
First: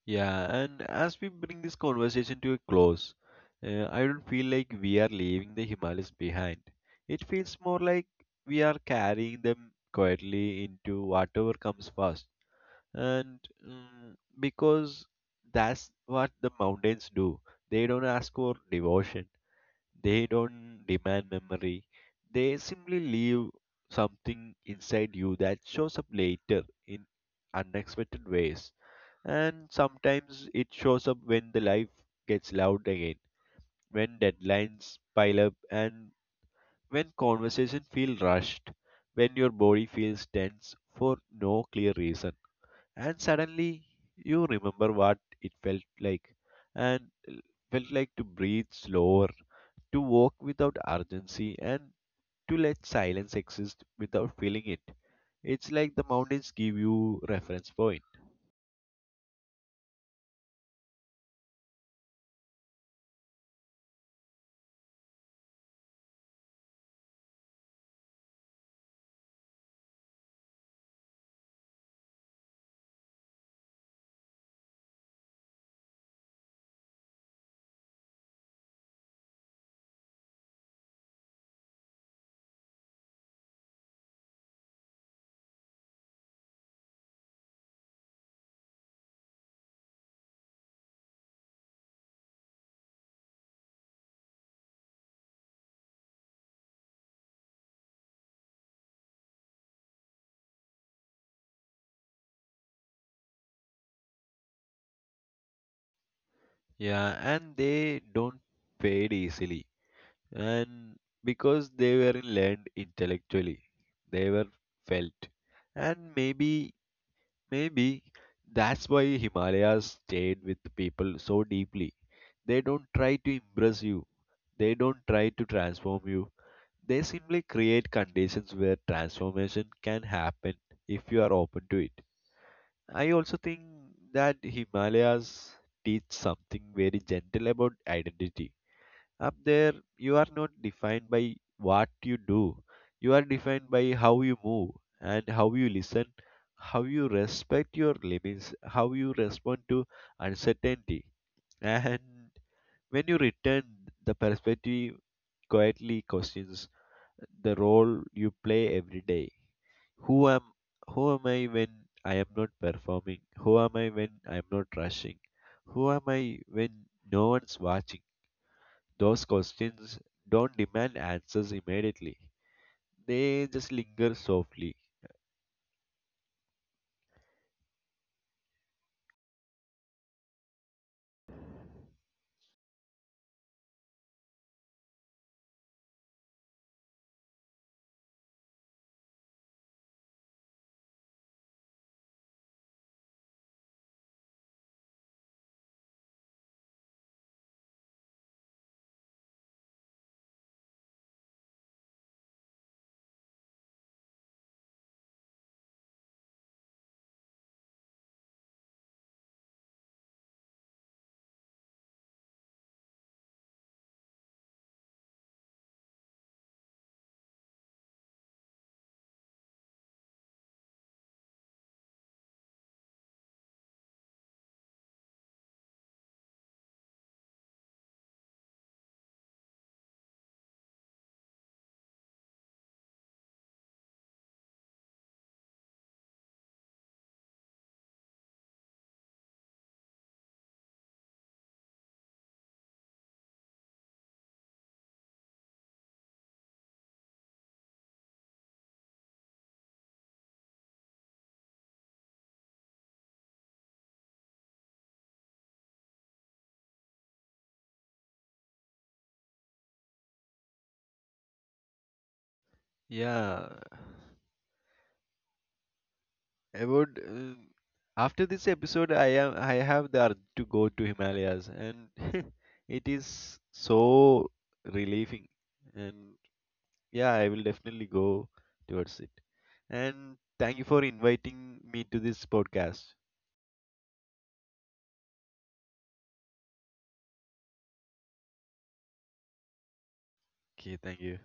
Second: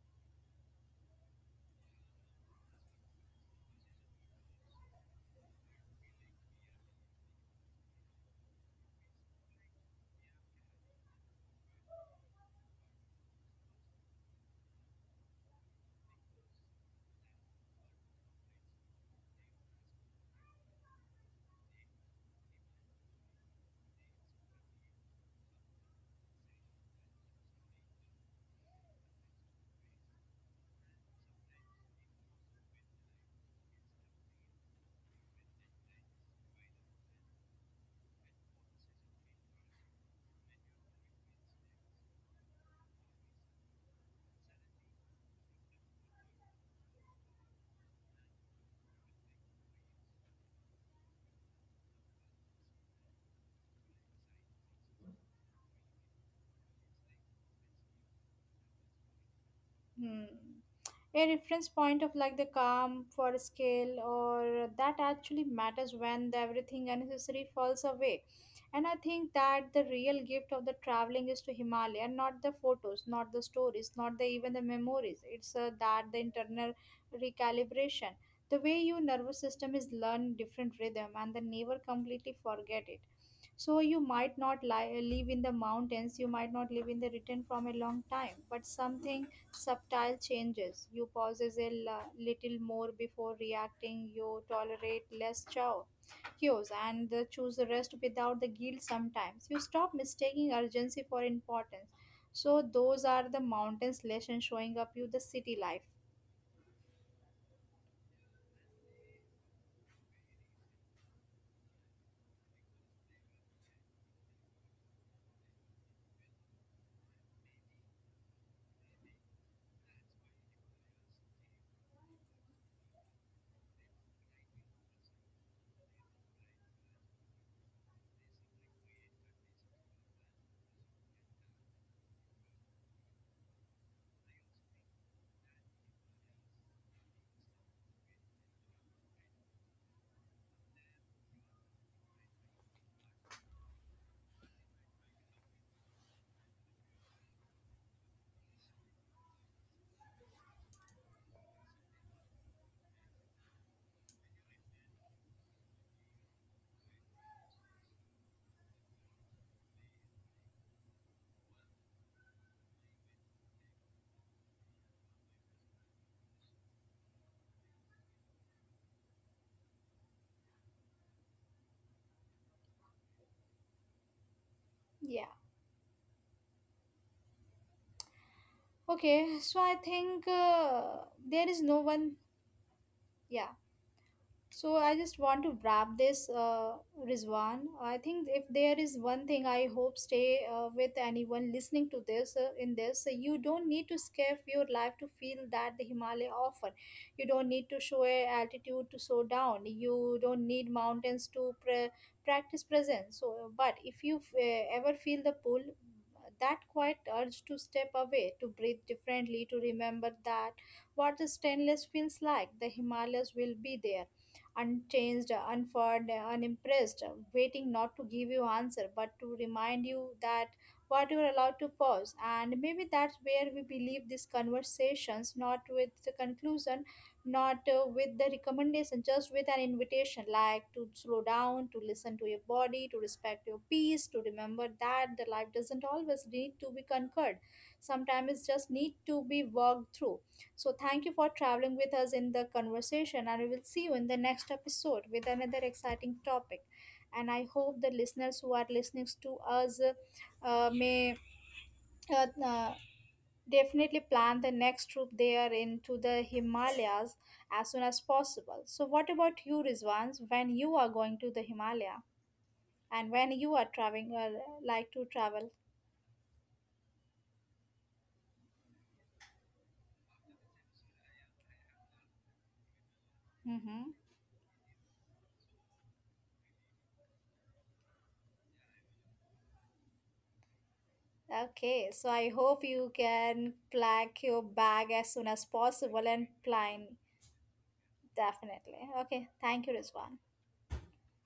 B: Yeah, and as we bring this conversation to a close, I don't feel like we are leaving the Himalayas behind. It feels more like we are carrying them quietly into whatever comes first. And mm because that's what the mountains do. They don't ask for devotion. They don't demand memory. They simply leave something inside you that shows up later in unexpected ways. And sometimes it shows up when the life gets loud again, when deadlines pile up, and when conversations feel rushed, when your body feels tense for no clear reason. And suddenly you remember what it felt like and to breathe slower, to walk without urgency, and to let silence exist without feeling it. It's like the mountains give you reference point.
A: Hmm. A reference point of like the calm for scale or that actually matters when the everything unnecessary falls away. And I think that the real gift of the traveling is to Himalaya, not the photos, not the stories, not the even the memories, it's that the internal recalibration, the way your nervous system is learn different rhythm and then never completely forget it. So you might not live in the mountains, you might not live in the written from a long time, but something subtle changes. You pauses a little more before reacting. You tolerate less chow, cues, and the choose the rest without the guilt. Sometimes you stop mistaking urgency for importance. So those are the mountains lesson showing up you the city life.
B: Yeah, and they don't fade easily. And because they weren't learned intellectually, they were felt. And maybe that's why Himalayas stayed with people so deeply. They don't try to impress you. They don't try to transform you. They simply create conditions where transformation can happen if you are open to it. I also think that Himalayas teach something very gentle about identity. Up there, you are not defined by what you do, you are defined by how you move and how you listen, how you respect your limits, how you respond to uncertainty. And when you return, the perspective quietly questions the role you play every day. Who am who am I when I am not performing? Who am I when I am not rushing? Who am I when no one's watching? Those questions don't demand answers immediately. They just linger softly.
A: Yeah. Okay. So I think there is no one. Yeah. So I just want to wrap this, Rizwan. I think if there is one thing I hope stay with anyone listening to this in this, you don't need to escape your life to feel that the Himalaya offer. You don't need to show a altitude to slow down. You don't need mountains to practice presence. So, but if you ever feel the pull, that quiet urge to step away, to breathe differently, to remember that what the stainless feels like, the Himalayas will be there unchanged, unfurred, unimpressed, waiting not to give you answer, but to remind you that what you are allowed to pause. And maybe that's where we believe these conversations, not with the conclusion, not with the recommendation, just with an invitation, like to slow down, to listen to your body, to respect your peace, to remember that the life doesn't always need to be conquered. Sometimes it just need to be walked through. So, thank you for traveling with us in the conversation, and we will see you in the next episode with another exciting topic. And I hope the listeners who are listening to us may uh, uh, definitely plan the next trip there into the Himalayas as soon as possible. So, what about you, Rizwans, when you are going to the Himalaya and when you
B: Yeah,
A: are traveling, like to travel?
B: I would. After this episode, I have the urge to go to Himalayas, and it is
A: Mm-hmm.
B: so relieving. And yeah, I will definitely go towards it. And thank you for inviting me
A: Okay,
B: to
A: so
B: this
A: I hope you
B: podcast.
A: can pack your bag as soon as possible and plan definitely. Okay, thank you, Rizwan.
B: Okay, thank you.